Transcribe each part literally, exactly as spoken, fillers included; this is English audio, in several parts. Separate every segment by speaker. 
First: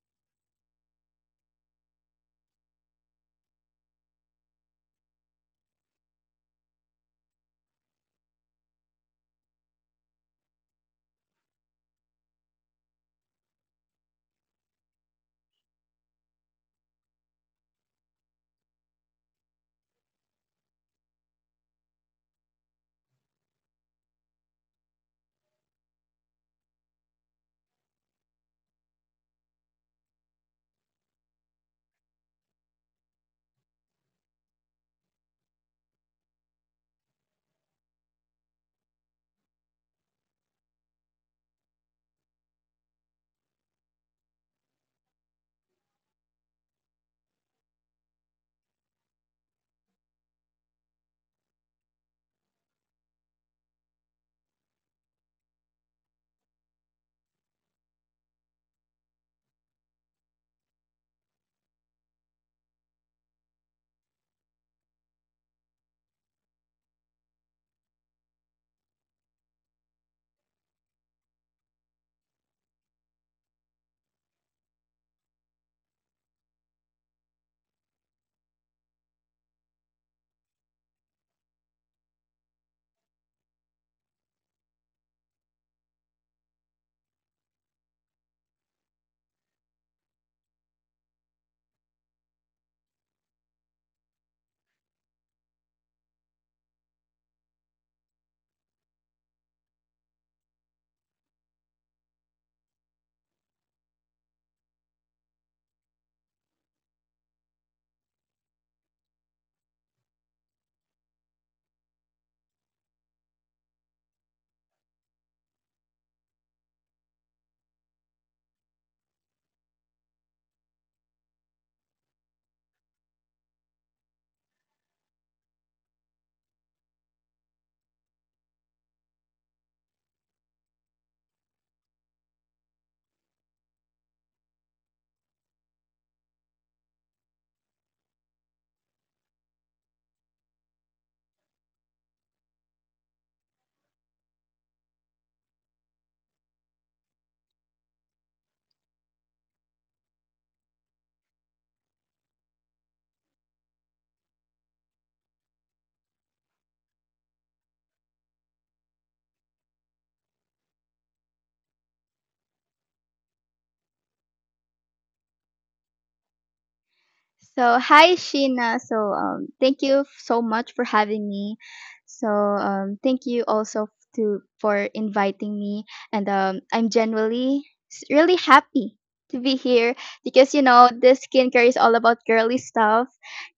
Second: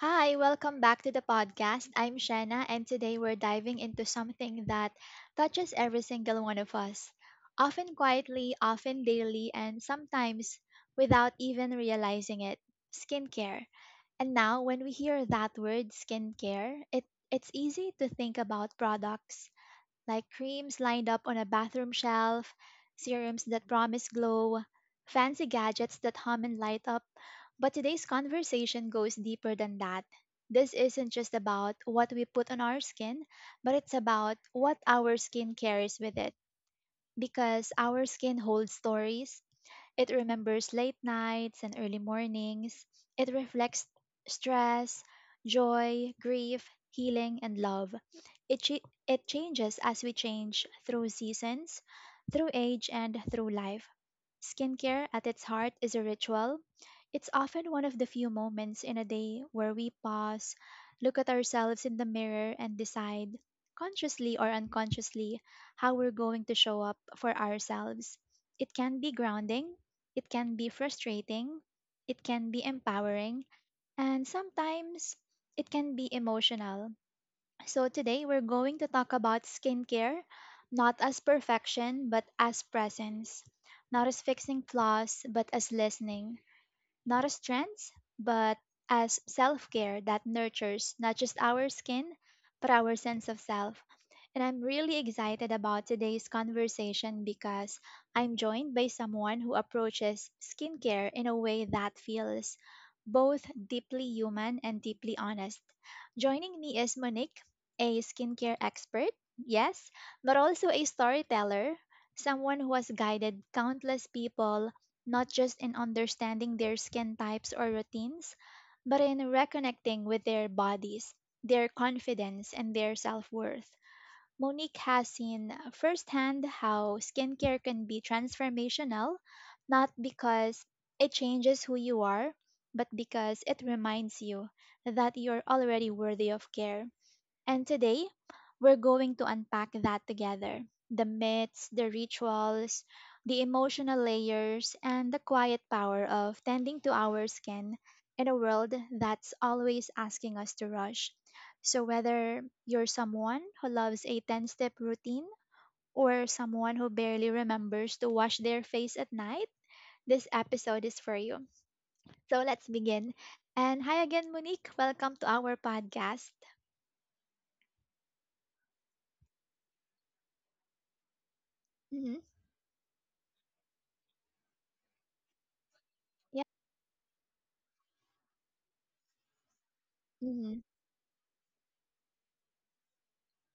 Speaker 1: Hi, welcome back to the podcast. I'm Shanna, and today we're diving into something that touches every single one of us, often quietly, often daily, and sometimes without even realizing it skincare. And now, when we hear that word skincare, it, it's easy to think about products like creams lined up on a bathroom shelf, serums that promise glow, fancy gadgets that hum and light up. But today's conversation goes deeper than that. This isn't just about what we put on our skin, but it's about what our skin carries with it. Because our skin holds stories, it remembers late nights and early mornings. It reflects stress, joy, grief, healing, and love. It, ch- it changes as we change through seasons, through age, and through life. Skincare at its heart is a ritual. It's often one of the few moments in a day where we pause, look at ourselves in the mirror, and decide, consciously or unconsciously, how we're going to show up for ourselves. It can be grounding, it can be frustrating, it can be empowering, and sometimes it can be emotional. So, today we're going to talk about skincare, not as perfection, but as presence, not as fixing flaws, but as listening, not as trends, but as self care that nurtures not just our skin, but our sense of self. And I'm really excited about today's conversation because I'm joined by someone who approaches skincare in a way that feels both deeply human and deeply honest. Joining me is Monique, a skincare expert, yes, but also a storyteller, someone who has guided countless people not just in understanding their skin types or routines, but in reconnecting with their bodies, their confidence, and their self worth. Monique has seen firsthand how skincare can be transformational, not because it changes who you are, but because it reminds you that you're already worthy of care. And today, we're going to unpack that together the myths, the rituals, the emotional layers, and the quiet power of tending to our skin in a world that's always asking us to rush. So, whether you're someone who loves a ten step routine or someone who barely remembers to wash their face at night, this episode is for you. So, let's begin. And hi again, Monique. Welcome to our podcast.
Speaker 2: So, hi Sheena. So, um, thank you so much for having me.
Speaker 1: Hmm.
Speaker 2: So, um, Thank you also to for inviting me. And
Speaker 1: Yeah.
Speaker 2: um, I'm genuinely s- really happy to be here because
Speaker 1: Hmm.
Speaker 2: you know this skincare is all about girly stuff,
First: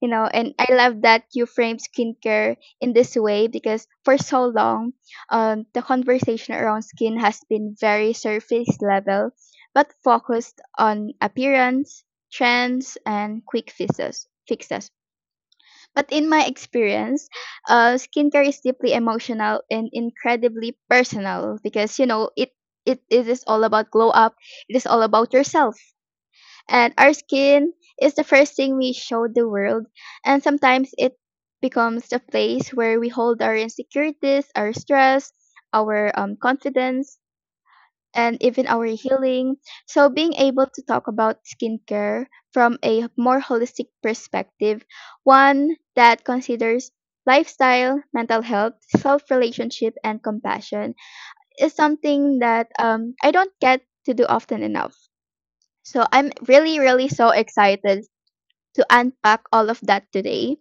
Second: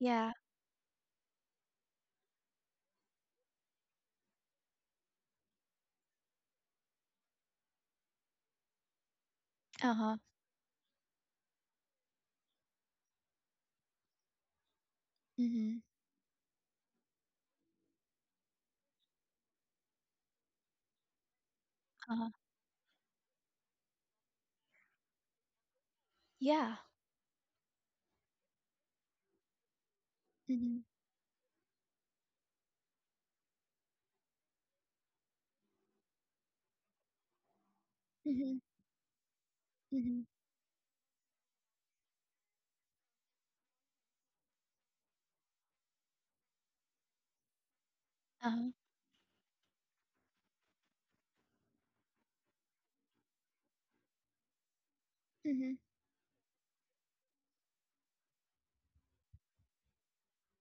Speaker 2: you know. And I love that you frame skincare in this way because for so long, um, the conversation around skin has been very surface level, but
Speaker 1: Uh-huh.
Speaker 2: focused on appearance trends and quick fixes fixes
Speaker 1: Mhm.
Speaker 2: but in my experience uh, skincare is deeply emotional and incredibly personal because you
Speaker 1: Uh-huh.
Speaker 2: know it it, it is all about glow up, it is all about yourself
Speaker 1: Yeah.
Speaker 2: and our skin is the first thing we show the world and
Speaker 1: Mhm.
Speaker 2: sometimes it becomes the place where we hold our insecurities, our stress, our um, confidence and
Speaker 1: Mhm.
Speaker 2: even our healing. So,
Speaker 1: Mhm.
Speaker 2: being able to talk about skincare from a more holistic perspective, one that considers lifestyle, mental
Speaker 1: Uh-huh.
Speaker 2: health, self relationship, and compassion, is something that um, I don't get to do often enough.
Speaker 1: Mhm.
Speaker 2: So, I'm really, really so excited to unpack all of that today,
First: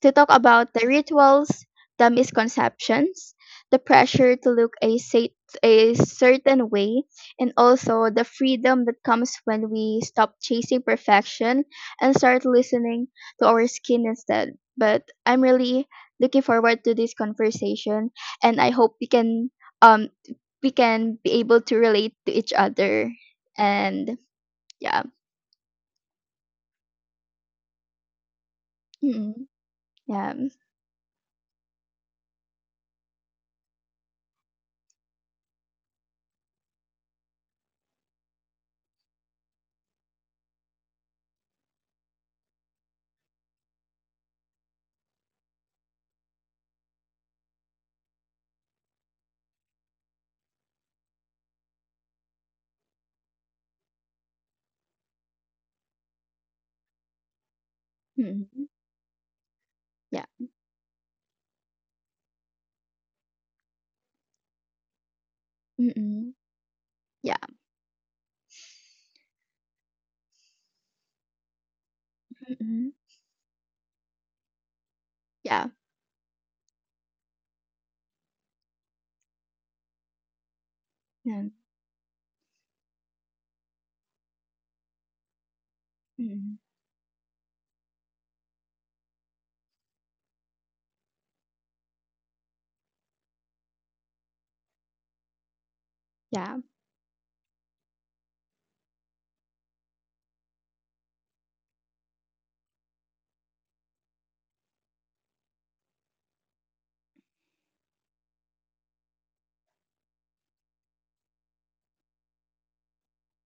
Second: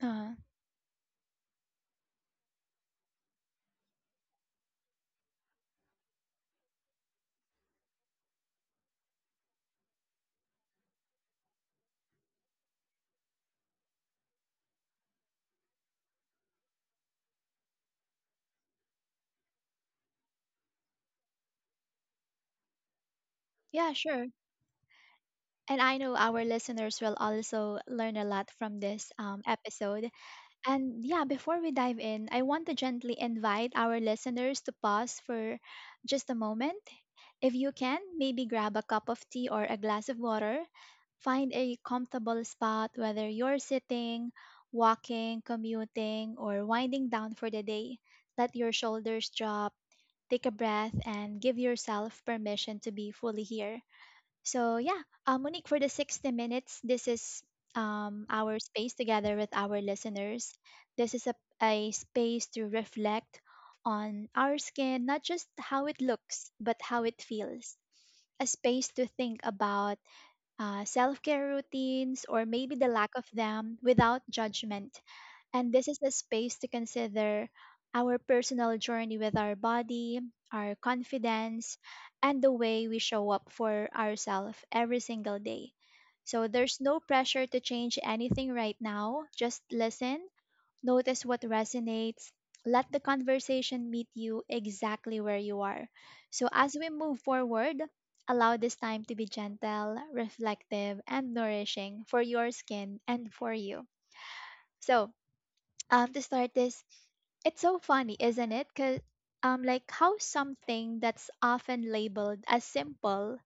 Speaker 2: to talk
Speaker 1: Uh-huh.
Speaker 2: about the rituals, the misconceptions, the pressure to look a, sa- a certain way, and also the freedom that comes when we stop chasing perfection and start listening to our skin instead. But I'm really looking forward to this conversation, and I hope we can um we can be able to relate to each other.
Speaker 1: Yeah,
Speaker 2: And
Speaker 1: sure.
Speaker 2: yeah,
Speaker 1: And I know our listeners will also learn a lot from this
Speaker 2: mm,
Speaker 1: um, episode.
Speaker 2: yeah,
Speaker 1: And yeah, before we dive in, I want to gently invite our listeners to pause for just a moment. If you can, maybe grab a cup of tea or a glass of water. Find a comfortable spot, whether you're sitting, walking, commuting, or winding down for the day. Let your shoulders drop, take a breath, and give yourself permission to be fully here. So yeah, uh, Monique, for the sixty minutes, this is um, our
Speaker 2: mm,
Speaker 1: space together with our
Speaker 2: yeah,
Speaker 1: listeners. This is a, a space to reflect on our skin, not just how it
Speaker 2: mm,
Speaker 1: looks, but how it
Speaker 2: yeah.
Speaker 1: feels. A space to think about uh, self care routines or maybe the
Speaker 2: Mm-mm.
Speaker 1: lack of them without judgment. And this is a space to consider our personal journey with our body, our
Speaker 2: Yeah.
Speaker 1: confidence, and the way we show up for ourselves every single day. So
Speaker 2: Mhm.
Speaker 1: there's no pressure to change anything right now. Just listen, notice what resonates, let the conversation meet you exactly where you are. So
Speaker 2: Yeah.
Speaker 1: as we move forward, allow this time to be gentle, reflective, and nourishing for your skin and for you. So, um, to start this, it's so funny, isn't it? Cause um, like how something that's often labeled as simple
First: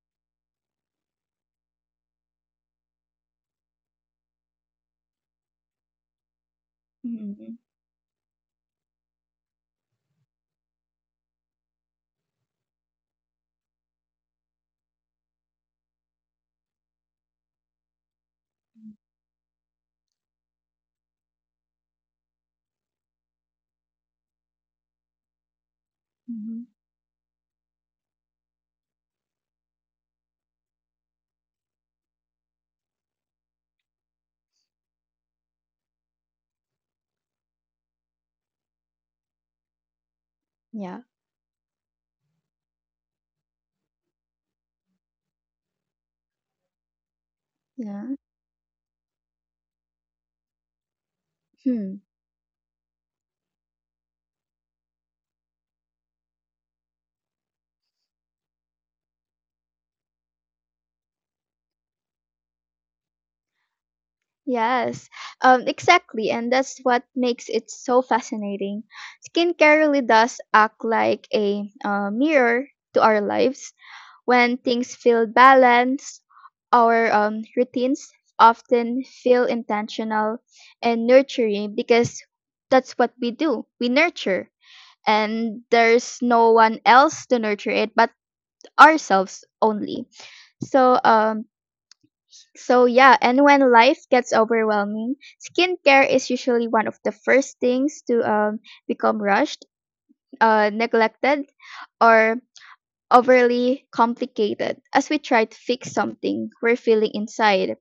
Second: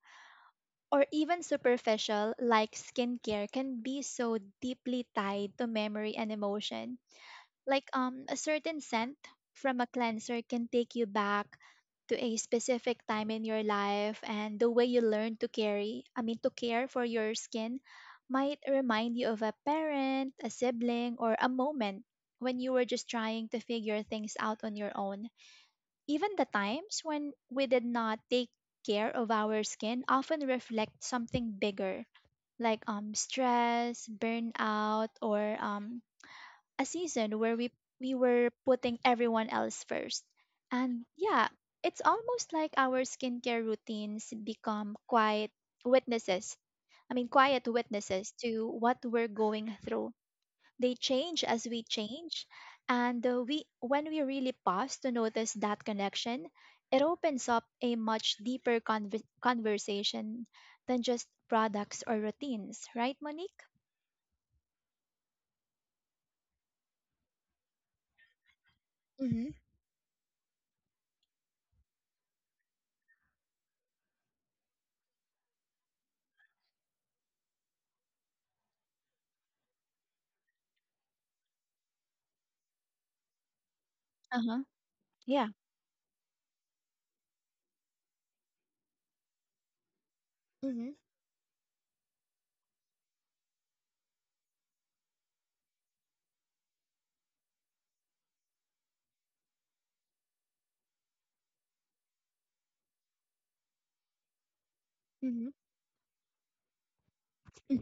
Speaker 1: or even superficial, like skincare, can be so deeply tied to memory and emotion.
Speaker 2: Mhm.
Speaker 1: Like um, a certain scent from a cleanser can take you back to a specific time in your life, and the way you learn to carry, I mean, to care for your skin might remind you of a parent, a sibling, or a moment when you were just trying to figure things out on your own. Even the
Speaker 2: Mhm.
Speaker 1: times when we did not take care of our skin often reflect something bigger, like um stress, burnout, or um a season where we we were putting everyone else first.
Speaker 2: Yeah.
Speaker 1: And yeah, it's almost like our skincare routines become quiet witnesses. I mean, quiet
Speaker 2: Yeah.
Speaker 1: witnesses to what we're going through. They change as we
Speaker 2: Hmm.
Speaker 1: change, and uh, we when we really pause to notice that connection, it opens up a much deeper conver- conversation than just products or routines, right, Monique?
Speaker 2: Yes. Um. Exactly. And that's what makes it so fascinating.
Speaker 1: Mm-hmm.
Speaker 2: Skincare really does act like a uh, mirror to our lives. When things feel balanced, our um routines often feel intentional and nurturing because that's what we do. We
Speaker 1: Uh
Speaker 2: nurture,
Speaker 1: huh. Yeah.
Speaker 2: and there's no one else to nurture it but ourselves only.
Speaker 1: Mm-hmm.
Speaker 2: So um so yeah, and when life gets overwhelming, skincare is usually one of the first things to um become rushed, uh neglected or overly complicated as we try
Speaker 1: Mm-hmm.
Speaker 2: to fix something we're feeling inside.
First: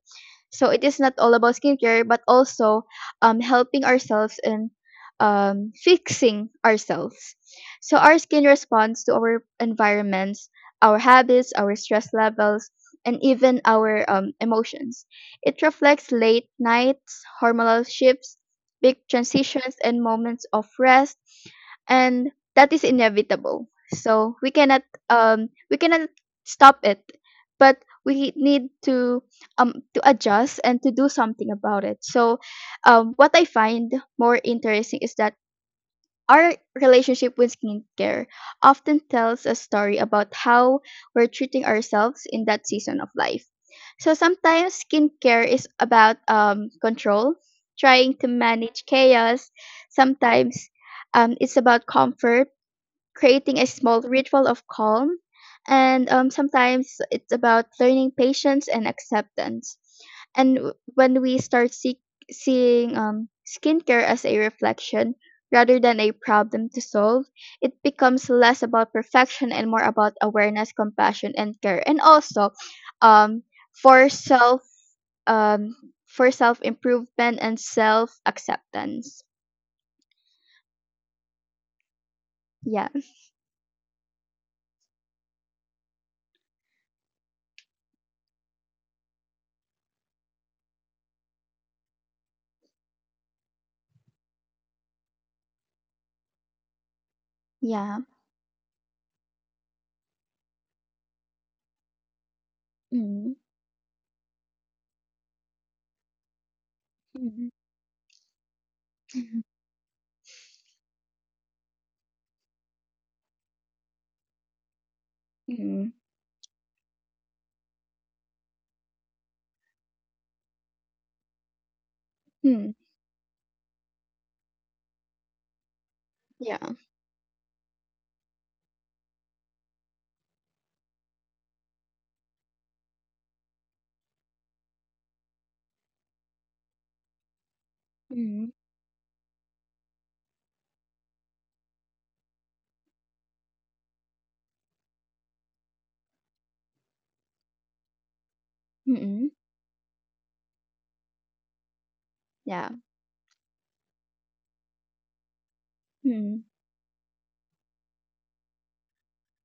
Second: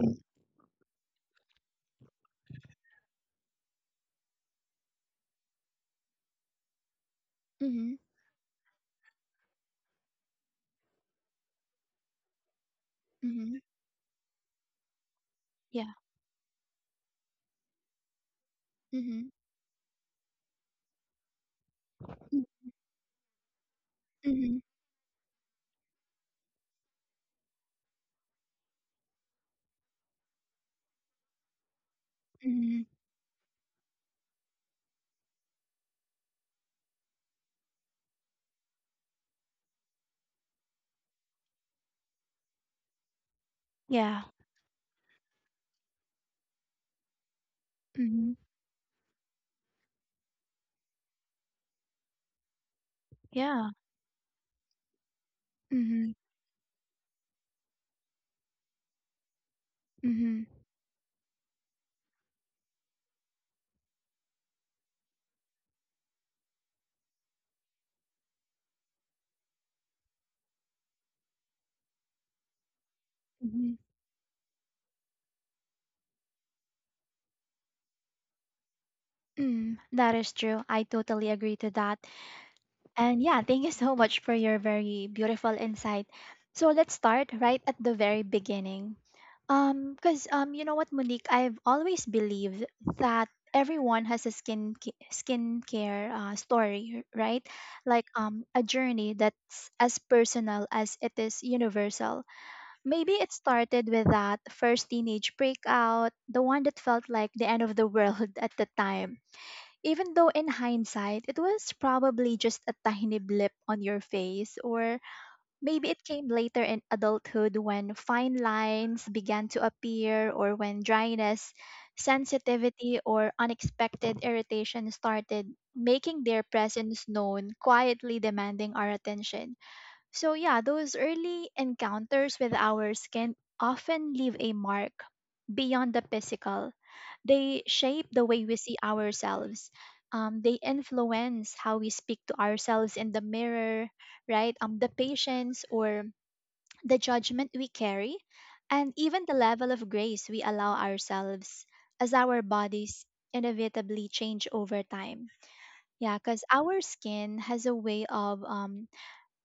Speaker 2: So it is not all about skincare, but also um, helping ourselves and um, fixing ourselves.
Speaker 1: Mhm.
Speaker 2: So our skin responds to our environments, our habits, our stress levels, and
Speaker 1: Mhm.
Speaker 2: even our um, emotions. It
Speaker 1: Yeah.
Speaker 2: reflects late nights, hormonal shifts, big
Speaker 1: Mhm.
Speaker 2: transitions, and moments of rest, and
Speaker 1: Mm.
Speaker 2: that is inevitable. So we
Speaker 1: Mhm.
Speaker 2: cannot um, we cannot stop it, but we need to um to adjust and to do something about it. So,
Speaker 1: Mhm.
Speaker 2: um, what I find more interesting is that our relationship with skincare often tells a story about how we're treating ourselves in that season of life. So
Speaker 1: Yeah.
Speaker 2: sometimes skincare is about um, control, trying to
Speaker 1: Mhm.
Speaker 2: manage chaos. Sometimes um, it's about comfort, creating a
Speaker 1: Yeah.
Speaker 2: small ritual of calm. And
Speaker 1: Mhm.
Speaker 2: um, sometimes it's about learning patience and acceptance.
Speaker 1: Mhm.
Speaker 2: And w- when we start see- seeing um, skincare as a reflection rather than a problem to solve, it becomes less about perfection and more about awareness, compassion, and care. And also, um,
Speaker 1: Mhm.
Speaker 2: for self, um, for self improvement and self acceptance.
Speaker 1: Mm. That is true. I totally agree to that.
Speaker 2: Yeah,
Speaker 1: And yeah, thank you so much for your very beautiful insight. So let's start right at the very beginning. Um, because um, you know what, Monique, I've always believed that everyone has a skin ca- skincare uh, story, right?
Speaker 2: yeah.
Speaker 1: Like um, a journey that's as personal as it is universal. Maybe it
Speaker 2: Mm.
Speaker 1: started with that first teenage breakout, the one that felt like the
Speaker 2: Mm.
Speaker 1: end of the world at the time. Even though in hindsight, it was probably just a tiny blip on your face, or maybe
Speaker 2: Mm.
Speaker 1: it came later in adulthood when fine lines began to appear, or when dryness,
Speaker 2: Mm.
Speaker 1: sensitivity, or unexpected irritation started making their
Speaker 2: Yeah.
Speaker 1: presence known, quietly demanding our attention. So, yeah, those early encounters with ours can often leave a mark beyond the physical. They shape the way
Speaker 2: Mhm.
Speaker 1: we see ourselves. Um, they influence how we speak to ourselves in the mirror, right? Um, the patience or the judgment we carry, and even
Speaker 2: Mhm.
Speaker 1: the level of grace we allow ourselves as our
Speaker 2: Yeah.
Speaker 1: bodies inevitably change over time. Yeah,
Speaker 2: Mhm.
Speaker 1: because our skin has a way of um,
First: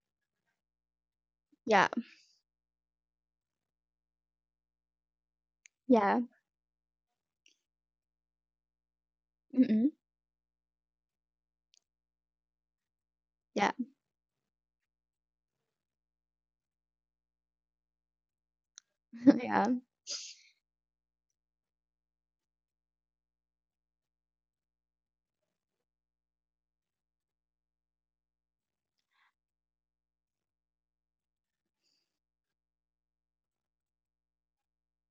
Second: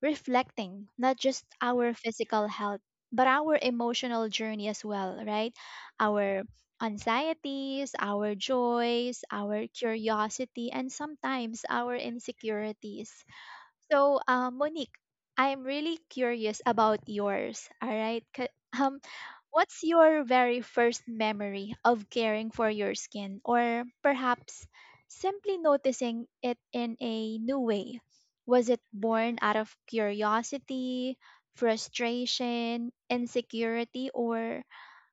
Speaker 1: reflecting not just
Speaker 2: Yeah.
Speaker 1: our physical health but our emotional journey as well, right?
Speaker 2: Yeah.
Speaker 1: Our anxieties, our joys, our
Speaker 2: Mhm.
Speaker 1: curiosity, and sometimes our insecurities.
Speaker 2: Yeah.
Speaker 1: So, uh, Monique, I'm really curious about yours. All right. Ca- Um,
Speaker 2: Yeah.
Speaker 1: what's your very first memory of caring for your skin, or perhaps simply noticing it in a new way? Was it born out of curiosity, frustration, insecurity, or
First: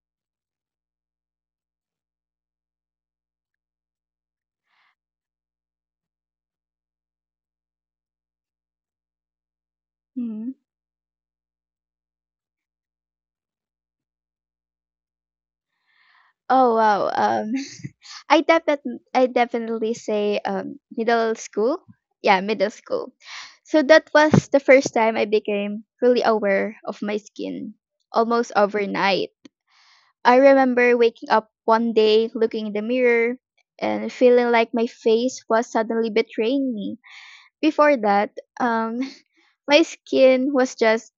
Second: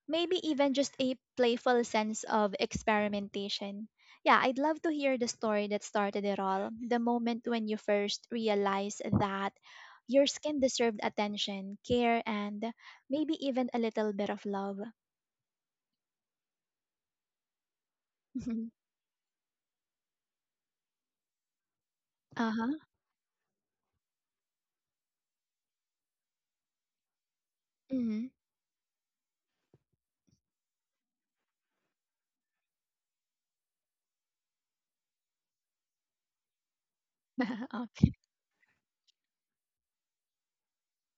Speaker 1: maybe even just a playful sense of experimentation? Yeah, I'd love to hear the story that started it all, the moment when you first realized that your
Speaker 2: Mhm.
Speaker 1: skin deserved attention, care, and maybe even a little bit of love.
Speaker 2: Oh wow. Um I definitely I definitely say um middle school. Yeah,
Speaker 1: Uh
Speaker 2: middle
Speaker 1: huh.
Speaker 2: school. So that was the first time I became really aware of my skin
Speaker 1: Mm-hmm.
Speaker 2: almost overnight. I remember waking up one day looking in the mirror and feeling like my face was suddenly betraying me. Before
Speaker 1: Okay.
Speaker 2: that, um my skin was just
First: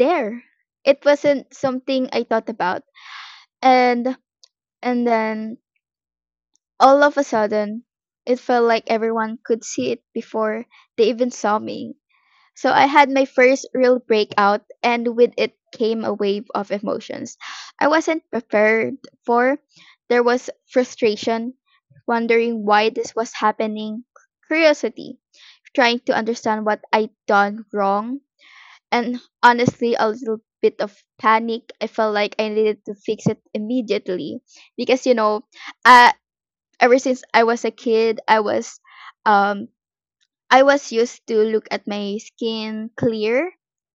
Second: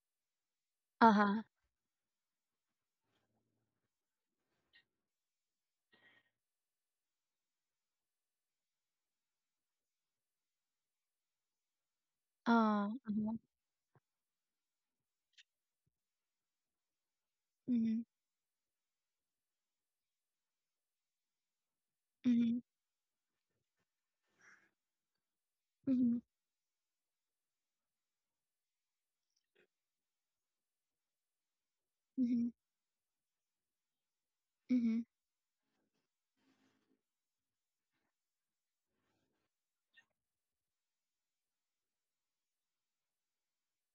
Speaker 2: there. It
Speaker 1: Uh huh.
Speaker 2: wasn't something I thought about. And and then all of a sudden it felt like everyone could see it before they even saw me. So I
Speaker 1: Oh.
Speaker 2: had my
Speaker 1: Uh-huh.
Speaker 2: first real breakout and with it came a wave of emotions I
Speaker 1: Mm-hmm.
Speaker 2: wasn't prepared for. There was frustration,
Speaker 1: Mm-hmm.
Speaker 2: wondering why this was happening, curiosity, trying to
Speaker 1: Mm-hmm.
Speaker 2: understand what I'd done wrong, and honestly a little bit of panic. I felt like I
Speaker 1: Mm-hmm.
Speaker 2: needed to fix it immediately
Speaker 1: Mm-hmm.
Speaker 2: because you know, uh, ever since I was a kid, I was um I was used to look at my skin clear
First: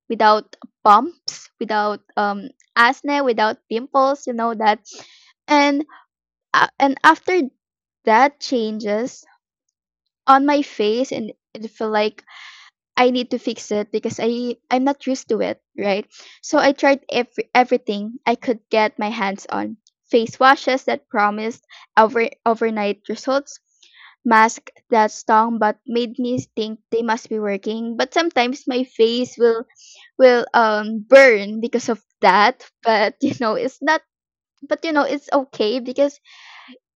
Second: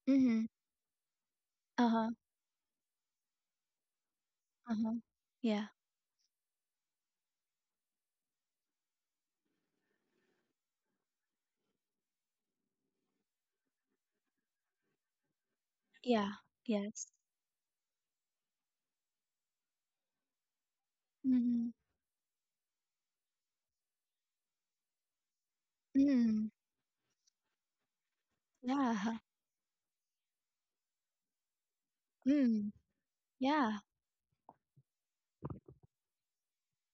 Speaker 1: Mm-hmm.
Speaker 2: without bumps,
Speaker 1: Uh
Speaker 2: without
Speaker 1: huh.
Speaker 2: um acne, without pimples, you know
Speaker 1: Uh
Speaker 2: that.
Speaker 1: huh. Yeah.
Speaker 2: And uh, and after that changes on my face and it felt like I need to fix it because I I'm not used to it, right?
Speaker 1: Yeah.
Speaker 2: So I tried
Speaker 1: Yes.
Speaker 2: every everything I could get my hands on. Face washes that promised
Speaker 1: Mm-hmm.
Speaker 2: over overnight results, mask that stung but made me
Speaker 1: Mm-hmm.
Speaker 2: think they must be working. But sometimes my
Speaker 1: Yeah.
Speaker 2: face will will um burn because of that.
Speaker 1: Mm.
Speaker 2: But you know,
Speaker 1: Yeah.
Speaker 2: it's not, but you know, it's okay because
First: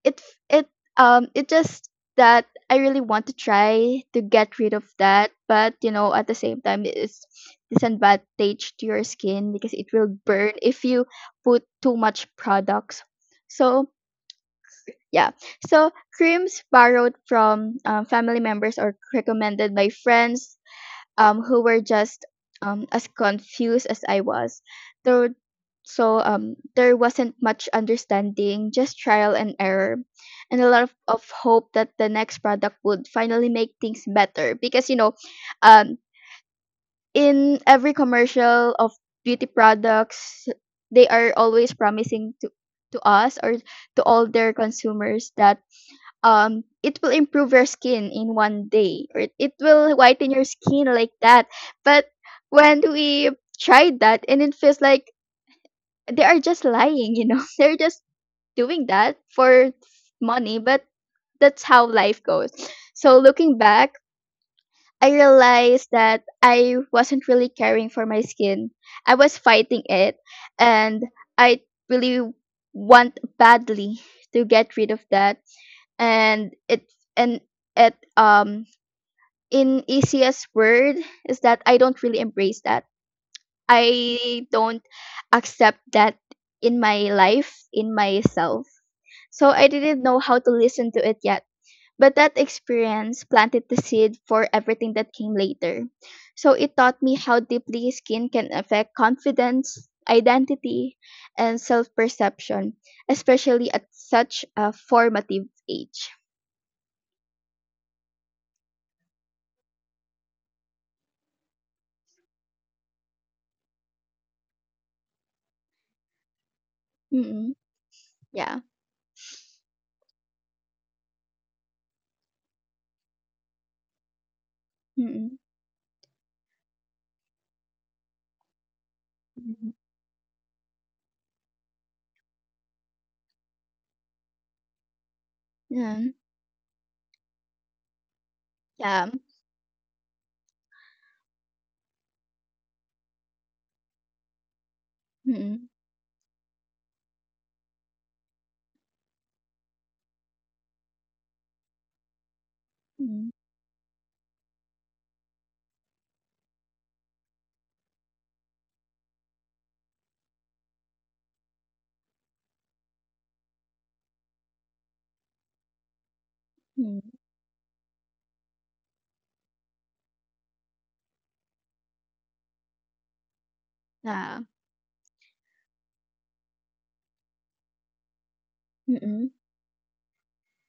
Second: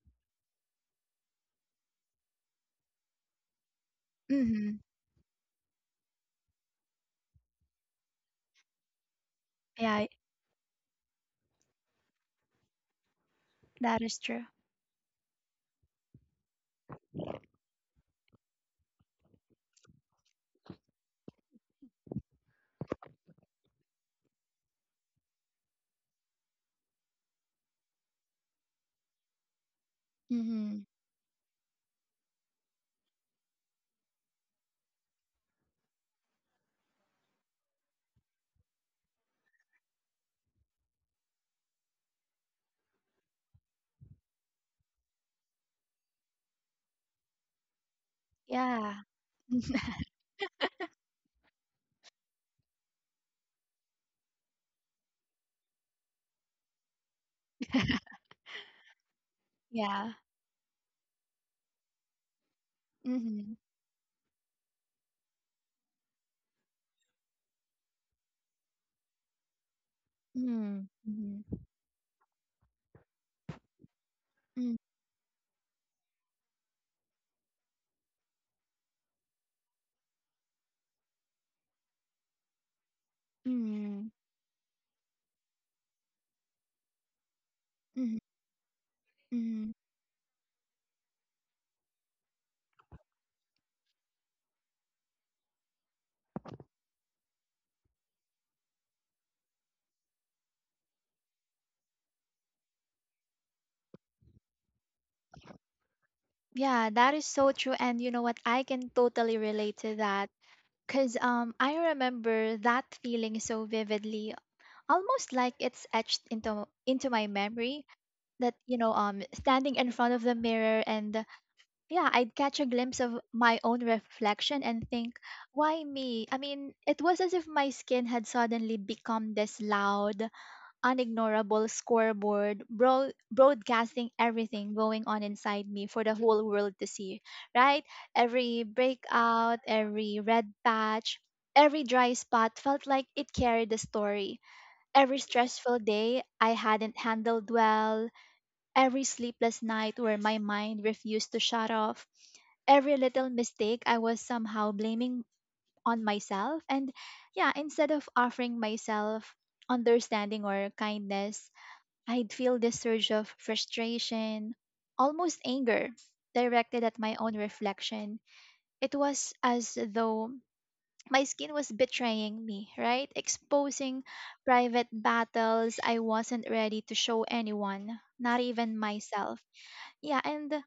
Speaker 2: it's it um it just that I really want to try to get rid
Speaker 1: Mhm.
Speaker 2: of that, but you know at the same time it's disadvantage to your skin because it
Speaker 1: Yeah,
Speaker 2: will
Speaker 1: I-
Speaker 2: burn if you put too much products. So
Speaker 1: that is true.
Speaker 2: yeah, so creams borrowed from um, family members or recommended by friends um, who were just um, as confused as I was. There so um, there wasn't much understanding, just trial and error, and a lot
Speaker 1: Mhm.
Speaker 2: of, of hope that the next product would finally make things better. Because you know, um, in every commercial of beauty products, they are always promising to to us or to all their consumers that um it will improve your skin in one
Speaker 1: Yeah.
Speaker 2: day, or it, it will whiten your skin like that, but when we tried that and it feels like they are just lying, you know they're just doing that for
Speaker 1: Yeah.
Speaker 2: money, but that's how life goes. So
Speaker 1: Mhm.
Speaker 2: looking back, I realized that I wasn't really caring for my skin, I was fighting it,
Speaker 1: Mm.
Speaker 2: and
Speaker 1: Mhm.
Speaker 2: I really want badly to get
Speaker 1: Mm.
Speaker 2: rid of that, and it's and it um in easiest word is that I don't really embrace that.
Speaker 1: Mm.
Speaker 2: I don't accept that in my life, in
Speaker 1: Mhm.
Speaker 2: myself. So I
Speaker 1: Mhm.
Speaker 2: didn't know how to listen to it yet. But that experience planted the seed for everything that came later. So it taught me how deeply skin can affect confidence, identity, and self perception, especially at such a formative age.
Speaker 1: Yeah, that is so true. And you know what? I can totally relate to that. Because um, I remember that feeling so vividly, almost like it's etched into into my
Speaker 2: Mm.
Speaker 1: memory. That,
Speaker 2: Yeah.
Speaker 1: you know, um, standing in front of the mirror and yeah, I'd catch a glimpse of my own reflection and think,
Speaker 2: Mm,
Speaker 1: why me? I mean, it was as if my skin had suddenly become this
Speaker 2: mm,
Speaker 1: loud, unignorable scoreboard, bro- broadcasting everything going on inside me
Speaker 2: yeah,
Speaker 1: for the whole world to see, right? Every
Speaker 2: yeah,
Speaker 1: breakout, every red patch, every dry spot felt like it carried a story. Every
Speaker 2: mm,
Speaker 1: stressful day I hadn't handled well, every sleepless night where my mind refused to shut off, every
Speaker 2: mm,
Speaker 1: little mistake I was somehow blaming on myself. And yeah, instead of offering myself understanding or kindness, I'd feel this surge of frustration, almost anger, directed at
Speaker 2: mm,
Speaker 1: my own reflection. It was as though my skin was betraying me, right? Exposing
Speaker 2: yeah,
Speaker 1: private battles I wasn't ready to show anyone, not even
Speaker 2: mm,
Speaker 1: myself. Yeah, and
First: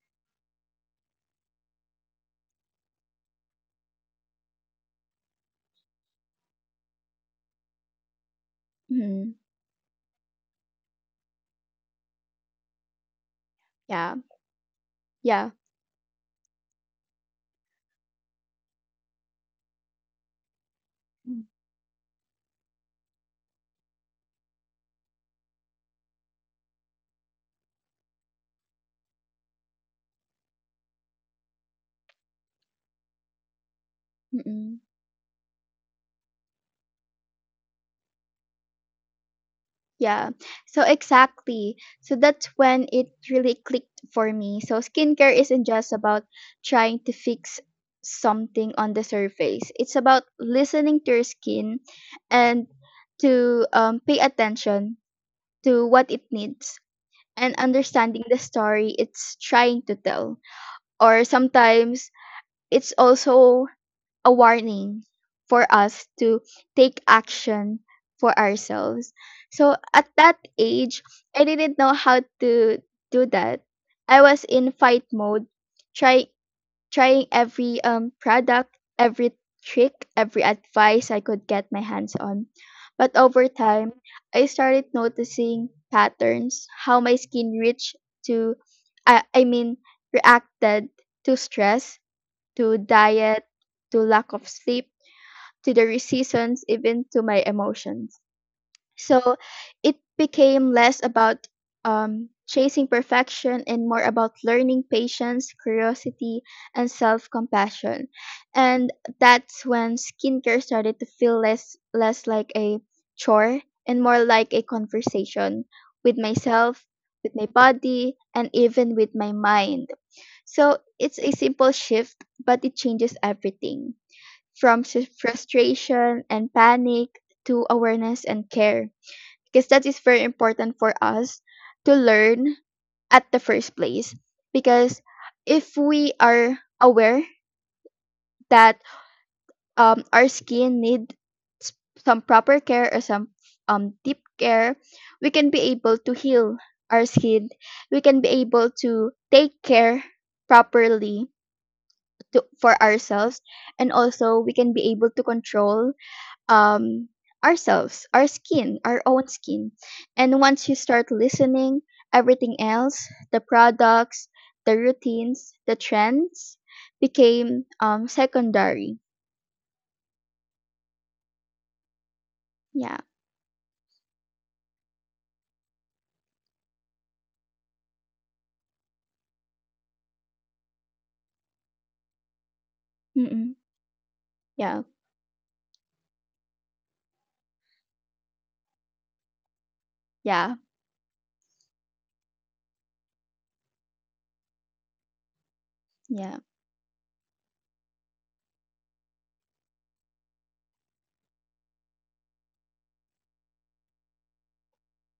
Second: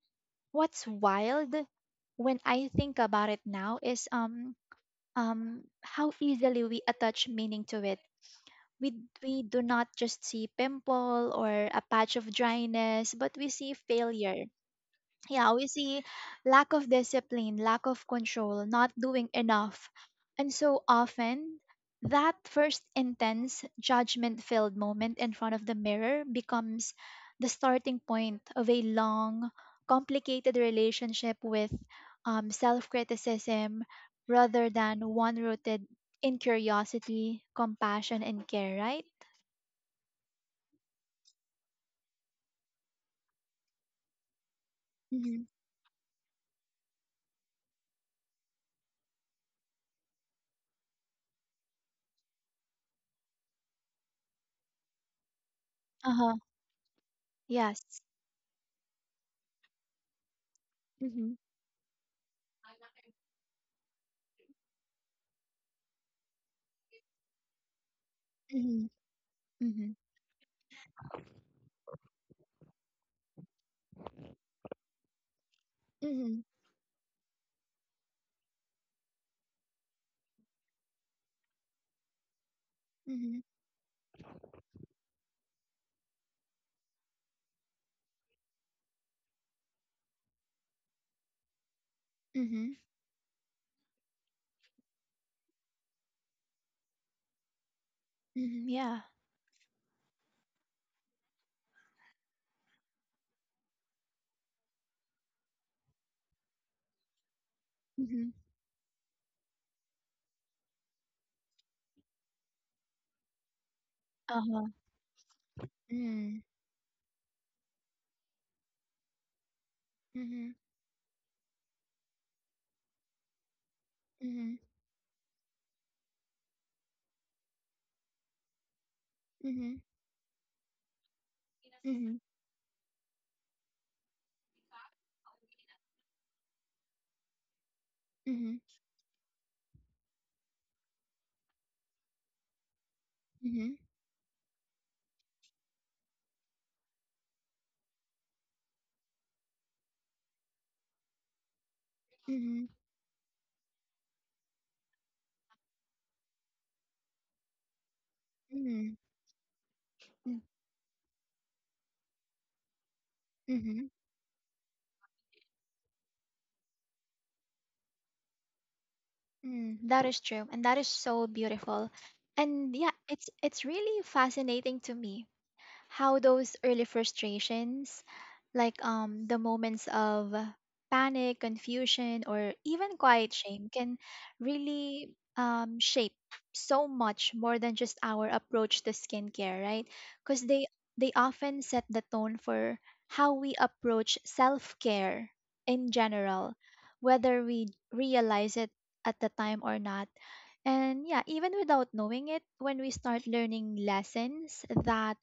Speaker 1: what's wild when I think about it now is um um how easily we attach meaning to it. We
Speaker 2: mm,
Speaker 1: we do not just see pimple or a patch of dryness, but we see
Speaker 2: yeah,
Speaker 1: failure,
Speaker 2: yeah,
Speaker 1: yeah, we see lack of discipline, lack of control, not doing enough. And so
Speaker 2: mm,
Speaker 1: often, that first intense judgment filled moment in front of the mirror becomes the starting point of a long, complicated relationship with um, self criticism rather
Speaker 2: mm,
Speaker 1: than one rooted in curiosity, compassion, and care, right?
Speaker 2: yeah. So exactly. So that's when it really clicked for me. So skincare
Speaker 1: Mm-hmm.
Speaker 2: isn't just about trying to fix something on the surface. It's about listening to your skin and to um, pay attention to
Speaker 1: Uh
Speaker 2: what it
Speaker 1: huh.
Speaker 2: needs and
Speaker 1: Yes.
Speaker 2: understanding the story it's trying to tell, or
Speaker 1: Mm-hmm.
Speaker 2: sometimes it's also a warning for us to take action for
Speaker 1: Mm-hmm.
Speaker 2: ourselves. So
Speaker 1: Mm-hmm.
Speaker 2: at that age, I didn't know how to do that. I was in fight mode, try
Speaker 1: Mm-hmm.
Speaker 2: trying every um product, every trick, every advice I could get my hands on. But over time, I started noticing patterns, how my skin reached to I I mean reacted to stress,
Speaker 1: Mm-hmm.
Speaker 2: to diet, to lack of sleep, to the re- seasons, even to my emotions.
Speaker 1: Mhm, yeah.
Speaker 2: So it became less about um, chasing perfection and more about learning patience, curiosity, and self compassion.
Speaker 1: Mhm.
Speaker 2: And that's when skincare started to feel less less like a chore and more like a
Speaker 1: Uh-huh.
Speaker 2: conversation with
Speaker 1: Mm.
Speaker 2: myself, with my body, and even with my mind.
Speaker 1: Mhm.
Speaker 2: So it's a simple shift, but it changes everything
Speaker 1: Mhm.
Speaker 2: from s- frustration and panic to awareness and care. Because
Speaker 1: Mhm.
Speaker 2: that is very important for us to
Speaker 1: Mhm.
Speaker 2: learn at the first place. Because if we are aware
Speaker 1: Mhm.
Speaker 2: that um, our skin needs some proper care or some
Speaker 1: Mhm.
Speaker 2: um, deep care, we can be able to heal our skin. We can be able to take care properly to,
Speaker 1: Mhm.
Speaker 2: for ourselves, and also we can be able to control um ourselves, our skin,
Speaker 1: Mhm.
Speaker 2: our own skin,
Speaker 1: Mm.
Speaker 2: and once you start listening everything else, the
Speaker 1: Mhm.
Speaker 2: products, the routines, the trends, became um secondary.
Speaker 1: Mm. That is true, and that is so beautiful. And yeah,
Speaker 2: Yeah.
Speaker 1: it's it's really fascinating to me how those early frustrations, like um the moments of panic, confusion, or even quiet
Speaker 2: Mm-mm.
Speaker 1: shame can
Speaker 2: Yeah,
Speaker 1: really um, shape so much more than just our approach to skincare, right? Because
Speaker 2: yeah,
Speaker 1: they they often set the tone for how we approach self-care in
Speaker 2: yeah,
Speaker 1: general, whether we realize it at the time or not. And yeah, even without knowing it, when we start learning lessons that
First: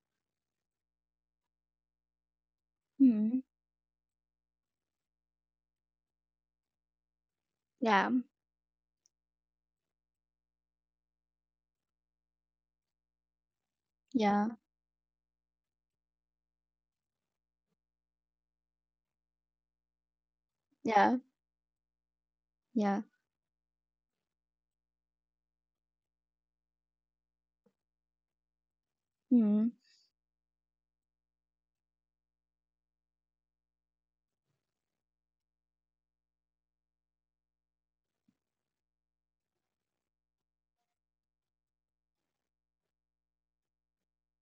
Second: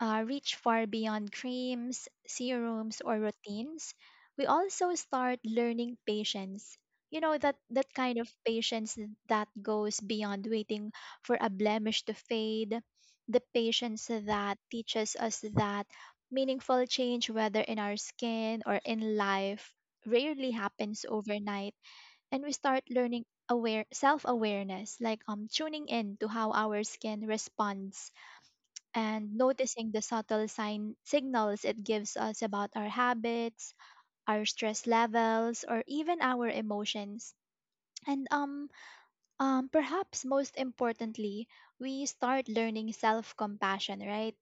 Speaker 1: uh, reach far beyond creams, serums, or
Speaker 2: mm,
Speaker 1: routines, we also start learning patience. You know, that that
Speaker 2: yeah,
Speaker 1: kind of patience that goes beyond waiting for a blemish to fade, the patience
Speaker 2: yeah,
Speaker 1: that teaches us that meaningful change, whether in our skin or in life, rarely happens
Speaker 2: yeah,
Speaker 1: overnight, and we start
Speaker 2: yeah,
Speaker 1: learning aware self awareness, like um tuning in to how our skin responds and
Speaker 2: mm,
Speaker 1: noticing the subtle sign signals it gives us about our habits, our stress levels, or even our emotions. And um, um, Perhaps most importantly, we start learning self-compassion, right?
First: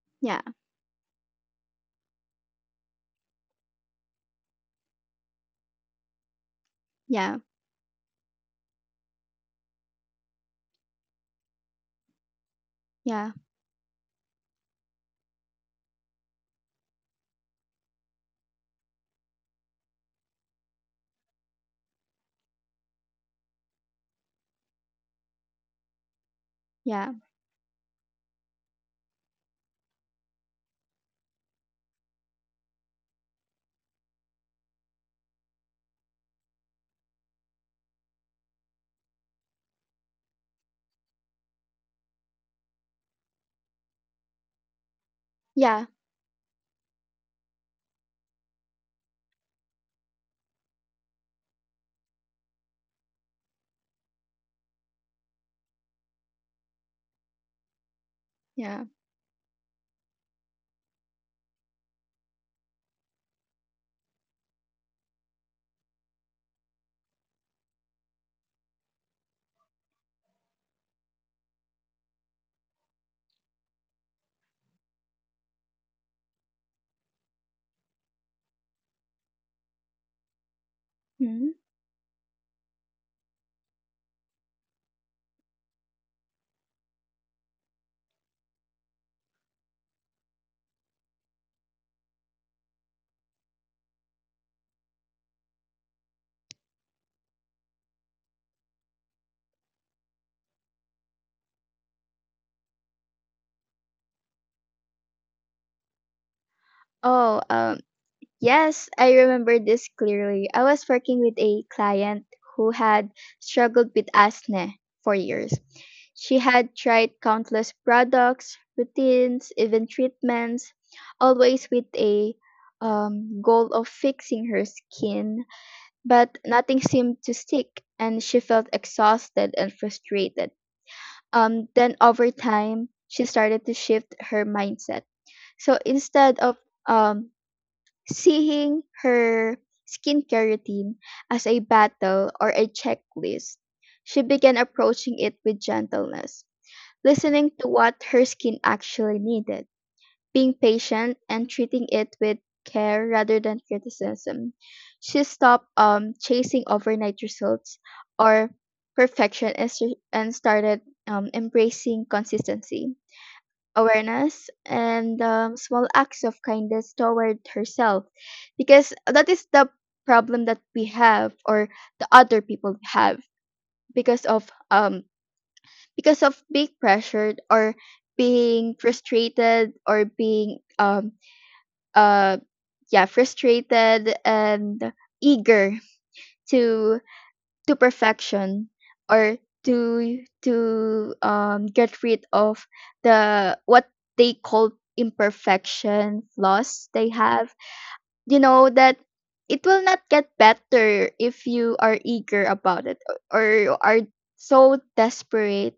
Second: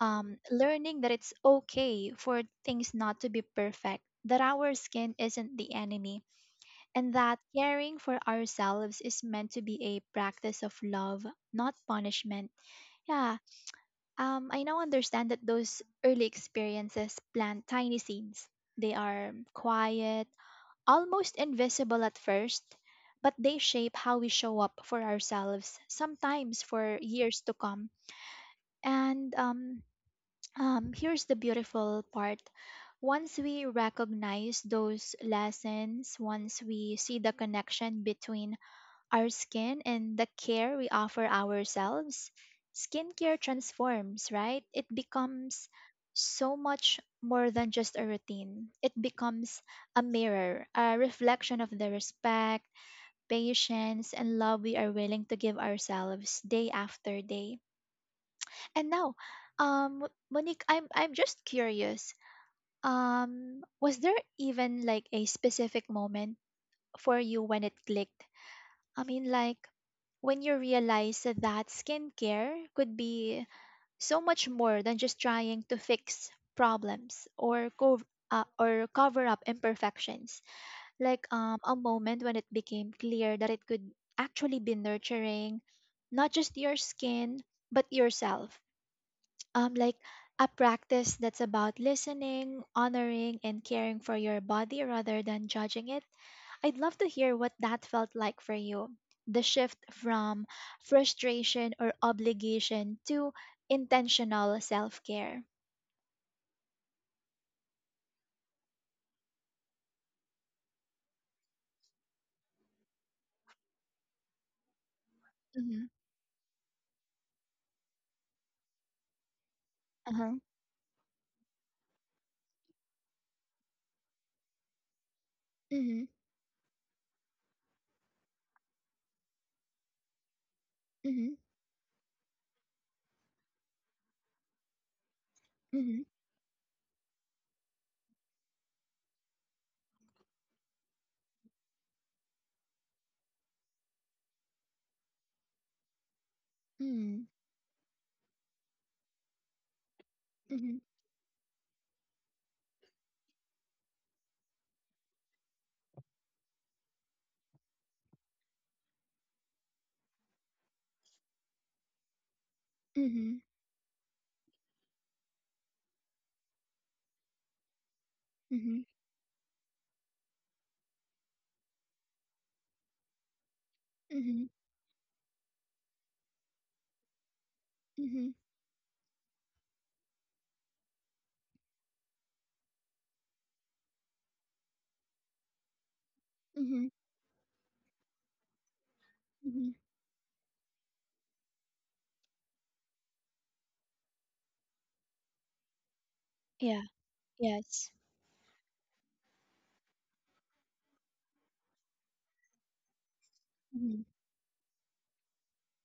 Speaker 1: Um,
Speaker 2: yeah,
Speaker 1: learning that it's okay for things not to be perfect, that our skin isn't the enemy, and that
Speaker 2: yeah,
Speaker 1: caring for ourselves is meant to be a practice of love, not punishment.
Speaker 2: yeah,
Speaker 1: Yeah, um, I now understand that those early experiences plant tiny seeds. They are quiet, almost invisible at first, but they shape how we show up for ourselves, sometimes for
Speaker 2: yeah,
Speaker 1: years to come. And um, um, Here's the beautiful part. Once we recognize those lessons, once we see the connection between our skin and the care we offer ourselves, skincare transforms, right? It becomes
Speaker 2: yeah,
Speaker 1: so much more than just a routine. It becomes a mirror, a reflection of the respect, patience, and love we are willing to give ourselves day after day.
Speaker 2: yeah,
Speaker 1: And now, um, Monique, I'm I'm just curious. Um, was there even like a specific moment for you when it clicked? I mean, like when you realize that skincare could be so much more than just trying to fix problems or co- uh, or cover up imperfections, like
Speaker 2: mm.
Speaker 1: um, a moment when it became clear that it could actually be nurturing, not just your skin but yourself, um like a practice that's about listening, honoring and caring for your body rather than judging it. I'd love to hear what that felt like for you. The shift from frustration or obligation to intentional self-care.
Speaker 2: oh um Yes, I remember this clearly. I was working with a client who had struggled with acne for years.
Speaker 1: Mhm.
Speaker 2: She had tried countless products, routines, even
Speaker 1: Uh-huh.
Speaker 2: treatments, always with a um, goal of fixing her skin,
Speaker 1: Mhm.
Speaker 2: but nothing seemed to stick, and she felt exhausted and frustrated.
Speaker 1: Mhm.
Speaker 2: Um, then, over time, she started to shift her mindset. So
Speaker 1: Mhm.
Speaker 2: instead of um, seeing her skincare routine as a battle or a checklist, she began approaching it with gentleness,
Speaker 1: Mhm.
Speaker 2: listening to what her skin actually needed, being
Speaker 1: Mhm.
Speaker 2: patient, and treating it with care rather than criticism. She stopped um, chasing overnight results or perfection and, s- and started um, embracing consistency
Speaker 1: Mhm.
Speaker 2: awareness and um, small acts of kindness toward herself,
Speaker 1: Mhm.
Speaker 2: because that is the problem that we have, or the other people have, because of
Speaker 1: Mhm.
Speaker 2: um because of being pressured or
Speaker 1: Mhm.
Speaker 2: being frustrated or being um uh yeah, frustrated and eager
Speaker 1: Mhm.
Speaker 2: to to perfection, or
Speaker 1: Mhm.
Speaker 2: to to um, get rid of the what they call imperfection
Speaker 1: Yeah.
Speaker 2: flaws they have.
Speaker 1: Yes.
Speaker 2: You know that it will not get better if you are eager about it, or you
Speaker 1: Mhm.
Speaker 2: are so desperate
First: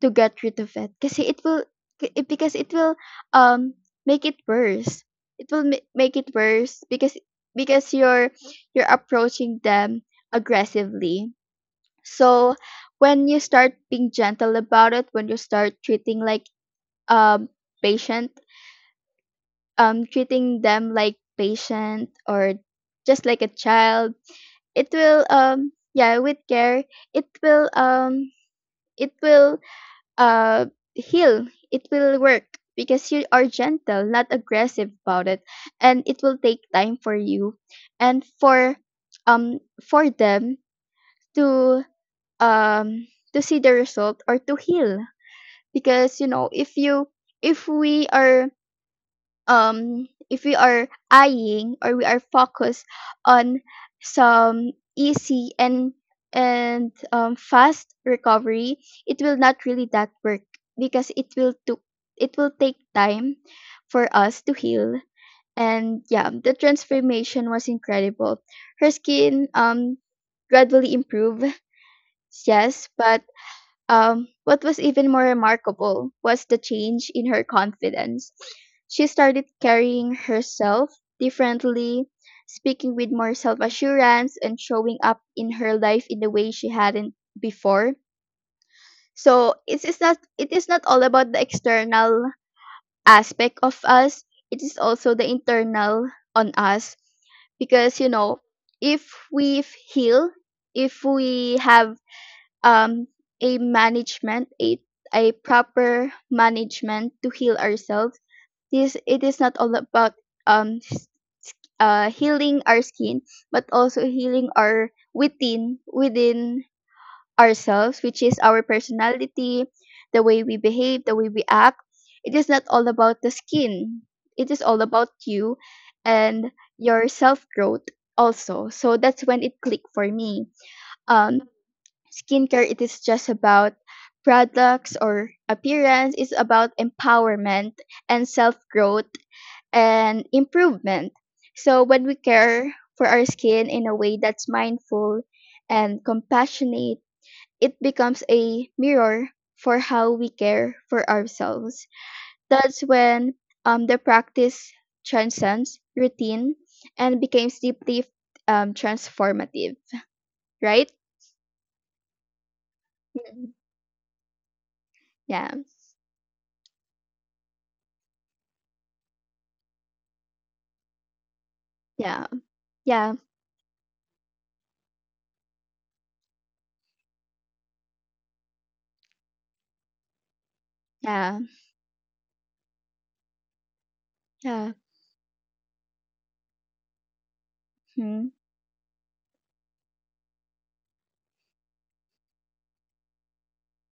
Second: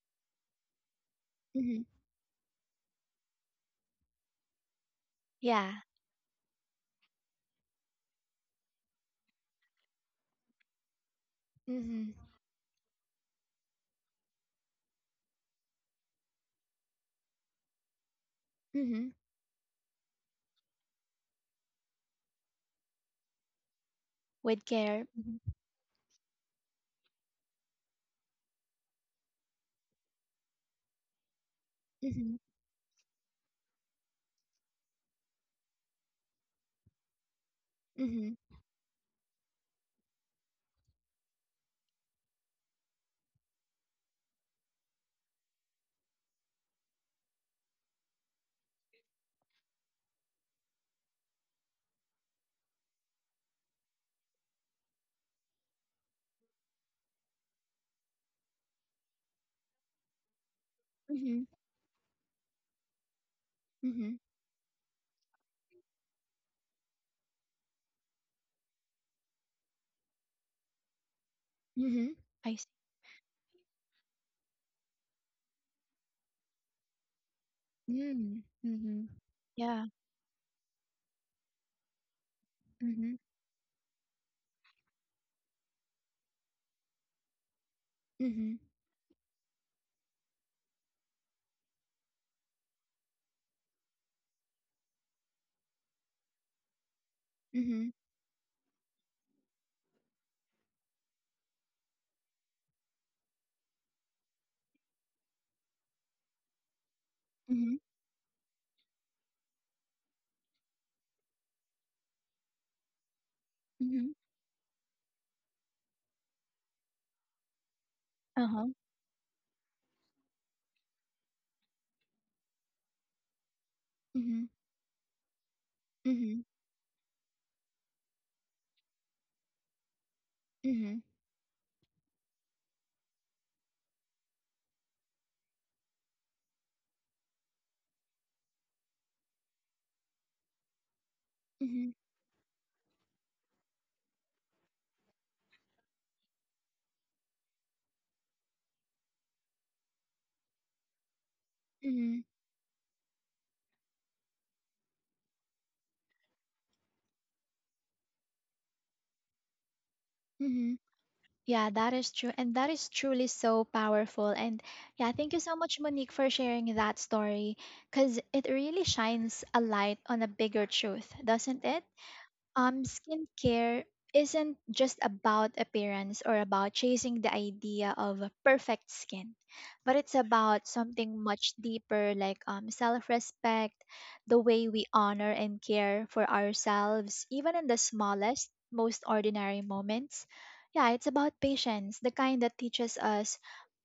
Speaker 2: to get rid of it. Because it will
Speaker 1: Mhm.
Speaker 2: it, because it will um make it worse. It will
Speaker 1: Yeah.
Speaker 2: ma- make it worse because because you're you're approaching them aggressively.
Speaker 1: Mhm.
Speaker 2: So when you start being gentle about it, when you start treating like um patient,
Speaker 1: Mhm.
Speaker 2: um treating them like patient or just like a child,
Speaker 1: With
Speaker 2: it
Speaker 1: care.
Speaker 2: will
Speaker 1: Mhm.
Speaker 2: um yeah, with care, it will um it will uh heal. It will
Speaker 1: Mhm.
Speaker 2: work because you are gentle, not aggressive about it. And it will take time for you and
Speaker 1: Mhm,
Speaker 2: for um for them to um to see the result or to heal. Because you know, if you if we are um if we are eyeing, or we are focused on some easy and and um, fast recovery, it will not really that work because it
Speaker 1: mhm,
Speaker 2: will took it will take time for
Speaker 1: mhm,
Speaker 2: us to heal. And yeah, the transformation was incredible. Her skin um gradually improved.
Speaker 1: mhm. I see.
Speaker 2: Yes, but um, what was even more remarkable was the change in her confidence.
Speaker 1: Mm, mhm.
Speaker 2: She started
Speaker 1: Yeah.
Speaker 2: carrying herself differently, speaking with
Speaker 1: Mhm,
Speaker 2: more self assurance, and showing up in her life in the way she hadn't before.
Speaker 1: mhm,
Speaker 2: So it is not, it is not all about the external aspect of us. It is also the internal on us,
Speaker 1: mhm,
Speaker 2: because you know, if we f- heal, if we have um a management, a a proper management to heal
Speaker 1: mhm,
Speaker 2: ourselves, this it is not all about um s- uh healing our skin, but also
Speaker 1: mhm.
Speaker 2: healing our within within ourselves, which is our
Speaker 1: Uh-huh.
Speaker 2: personality, the way we behave, the way we act. It is not all about the skin,
Speaker 1: Mhm,
Speaker 2: it is all about you
Speaker 1: mhm,
Speaker 2: and your self growth also. So that's when it clicked for me.
Speaker 1: mhm,
Speaker 2: um Skincare, it is just about products or appearance, it's about empowerment and self-growth and improvement. So
Speaker 1: mhm,
Speaker 2: when we care for our skin in a way that's mindful and compassionate, it becomes a mirror for how we care for ourselves.
Speaker 1: mhm,
Speaker 2: That's when um, the practice transcends routine and becomes deeply um, transformative,
Speaker 1: mhm.
Speaker 2: right?
Speaker 1: Yeah, that is true. And that is truly
Speaker 2: Mhm.
Speaker 1: so powerful. And yeah, thank you
Speaker 2: Yeah,
Speaker 1: so much, Monique, for sharing that story because it really shines a light on a bigger truth, doesn't it?
Speaker 2: yeah,
Speaker 1: Um,
Speaker 2: yeah.
Speaker 1: skincare isn't just about appearance or about chasing the idea of a perfect skin, but it's about something
Speaker 2: Yeah,
Speaker 1: much deeper, like um, self respect, the
Speaker 2: yeah,
Speaker 1: way we honor and care for ourselves, even in the
Speaker 2: mhm,
Speaker 1: smallest, most ordinary moments. Yeah, it's about patience, the kind that teaches us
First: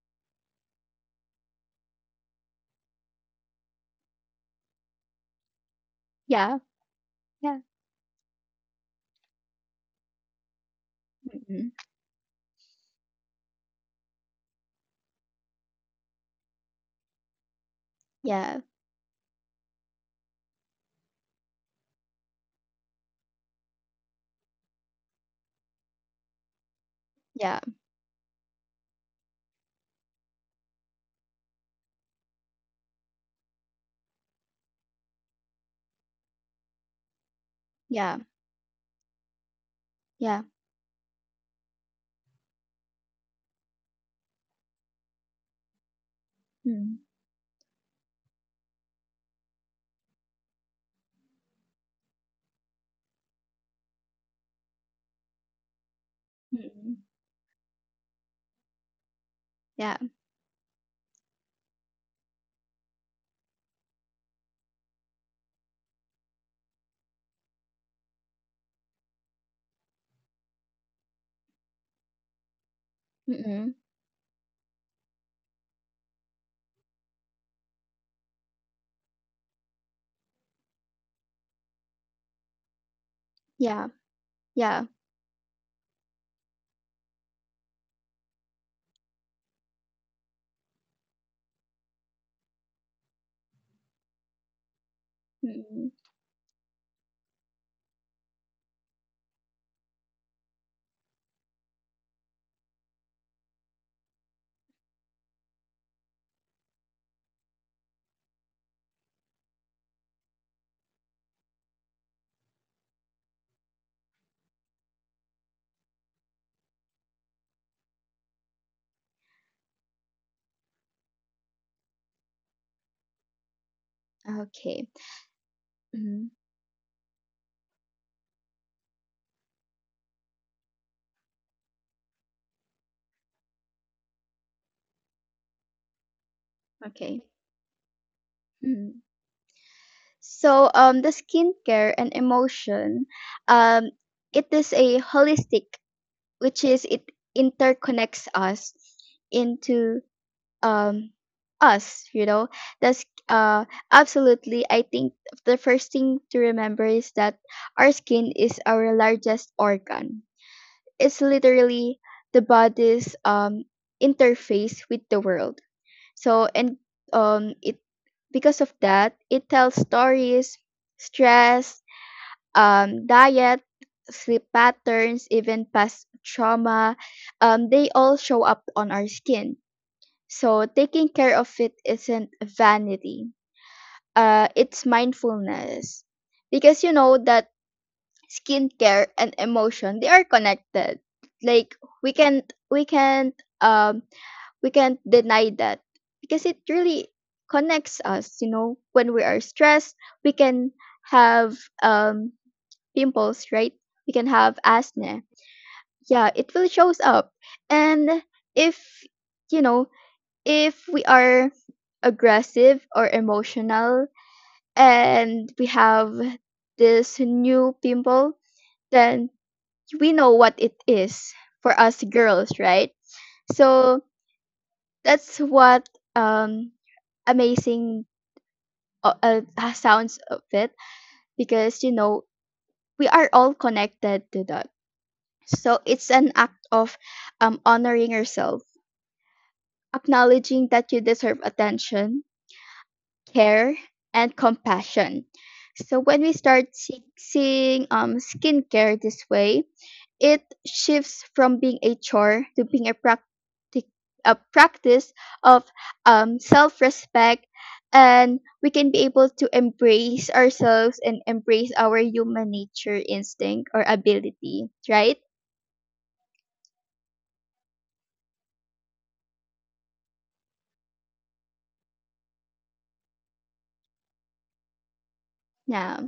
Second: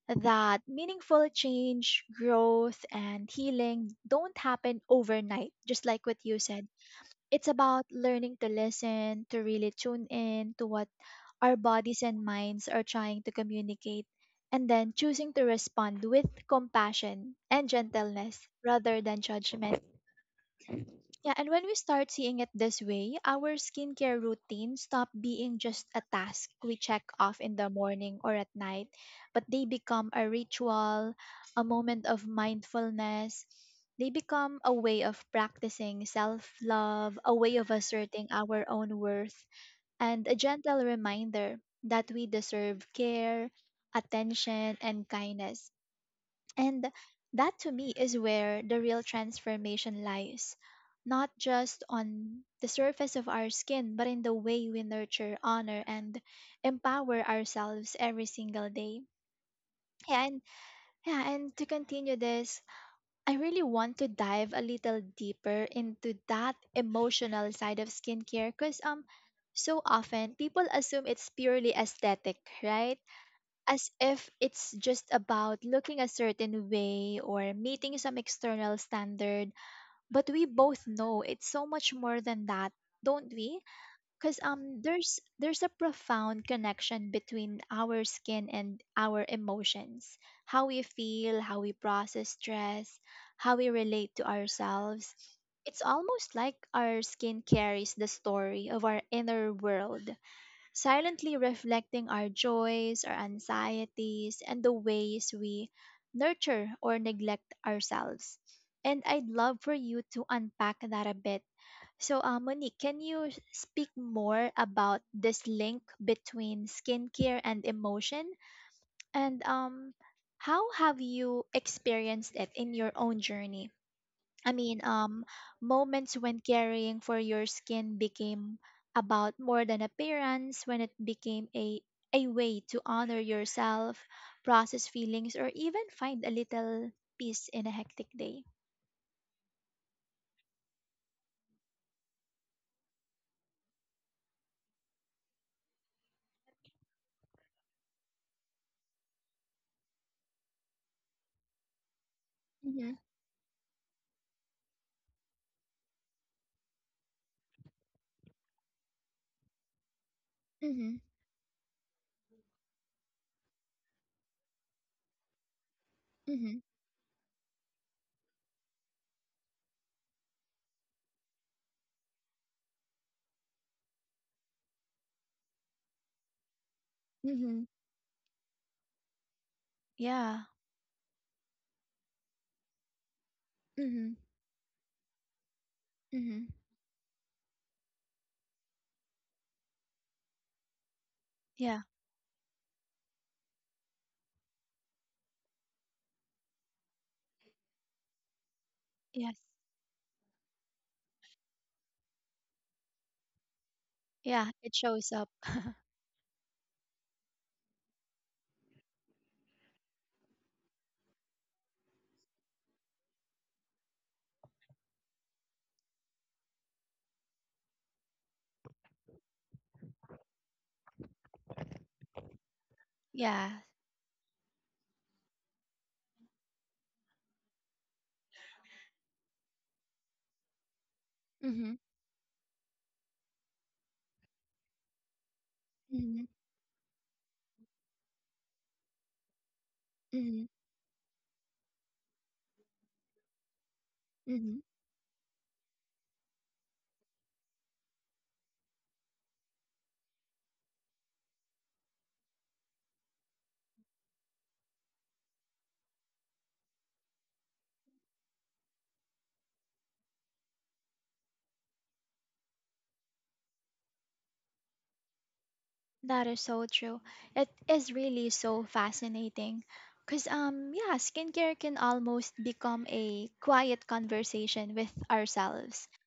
Speaker 1: that meaningful change, growth, and healing don't happen overnight, just like what you
Speaker 2: yeah,
Speaker 1: said. It's
Speaker 2: yeah,
Speaker 1: about learning to listen, to really tune in to what our
Speaker 2: mhm,
Speaker 1: bodies and minds are trying to communicate, and then choosing to respond with compassion and gentleness
Speaker 2: yeah,
Speaker 1: rather than judgment. Yeah, and when we start seeing it this way, our skincare routine stop being just a task we check off in
Speaker 2: yeah,
Speaker 1: the morning or at night, but they become a ritual, a moment of mindfulness. They become a way of practicing self love, a way of
Speaker 2: yeah,
Speaker 1: asserting our own worth, and a
Speaker 2: yeah,
Speaker 1: gentle reminder that we deserve care, attention, and kindness. And
Speaker 2: mhm,
Speaker 1: that, to me, is where the real transformation lies, not just on the surface of our skin, but in the way we nurture, honor, and
Speaker 2: mhm,
Speaker 1: empower ourselves every single day.
Speaker 2: yeah,
Speaker 1: Yeah, and yeah, and to continue this, I really want to dive a little deeper into that emotional side of skincare because um so often people assume it's purely aesthetic, right?
Speaker 2: mhm,
Speaker 1: As if it's just about looking a certain way or meeting some external standard, but we both know it's so much more than that, don't we?
Speaker 2: yeah,
Speaker 1: Because um
Speaker 2: yeah,
Speaker 1: there's there's a profound connection between our skin and our emotions, how we feel, how we process stress, how we relate to ourselves. It's
Speaker 2: mhm.
Speaker 1: almost like our skin carries the story of our inner world, silently reflecting our joys, our anxieties, and the ways we nurture or neglect ourselves. And I'd love for you to unpack that a bit. So, uh, Monique, can you speak more about this link between skincare and emotion? And um, how have you experienced it in your own journey? I mean,
Speaker 2: Okay,
Speaker 1: um, moments
Speaker 2: mhm,
Speaker 1: when caring for your skin became about more than appearance, when it became a a way to honor yourself, process feelings, or even find a little
Speaker 2: okay.
Speaker 1: peace in a hectic day.
Speaker 2: Mhm. So, um, the skincare and emotion, um, it is a holistic, which is it interconnects us into um us, you know
Speaker 1: Mhm.
Speaker 2: that's uh absolutely. I think the first thing to remember is that our skin is our largest organ.
Speaker 1: Mhm.
Speaker 2: It's literally the body's um interface with the world. So
Speaker 1: Mhm.
Speaker 2: and um it because of that, it tells stories. Stress, um diet, sleep patterns, even past trauma,
Speaker 1: Mhm.
Speaker 2: um they all show up on our skin.
Speaker 1: Yeah.
Speaker 2: So taking care of it isn't vanity.
Speaker 1: Mhm.
Speaker 2: Uh, it's mindfulness.
Speaker 1: Mhm.
Speaker 2: Because you know that skincare and emotion, they are connected. Like
Speaker 1: Yeah.
Speaker 2: we can't we can't um we can't deny that, because it really connects us. You know, when we
Speaker 1: Yes.
Speaker 2: are stressed, we can have um pimples, right? We can
Speaker 1: Yeah.
Speaker 2: have
Speaker 1: It shows
Speaker 2: acne.
Speaker 1: up.
Speaker 2: Yeah, it will shows up. And if you know if we are aggressive or emotional, and we have this new pimple, then we know what it is for us girls, right?
Speaker 1: Yeah.
Speaker 2: So that's what um amazing uh, uh, uh, sounds of it,
Speaker 1: Mhm.
Speaker 2: because you know, we are all connected to that. So it's
Speaker 1: Mhm.
Speaker 2: an act of um honoring yourself,
Speaker 1: Mhm.
Speaker 2: acknowledging that you deserve attention, care, and
Speaker 1: Mhm.
Speaker 2: compassion. So when we start see- seeing um, skincare this way, it shifts from being a chore to being a, practic- a practice of um, self-respect, and we can be able to embrace ourselves and embrace our human nature instinct or ability, right?
Speaker 1: That is so true. It is really so fascinating. Because, um, yeah, skincare can almost become a quiet conversation with ourselves.
Speaker 2: Yeah.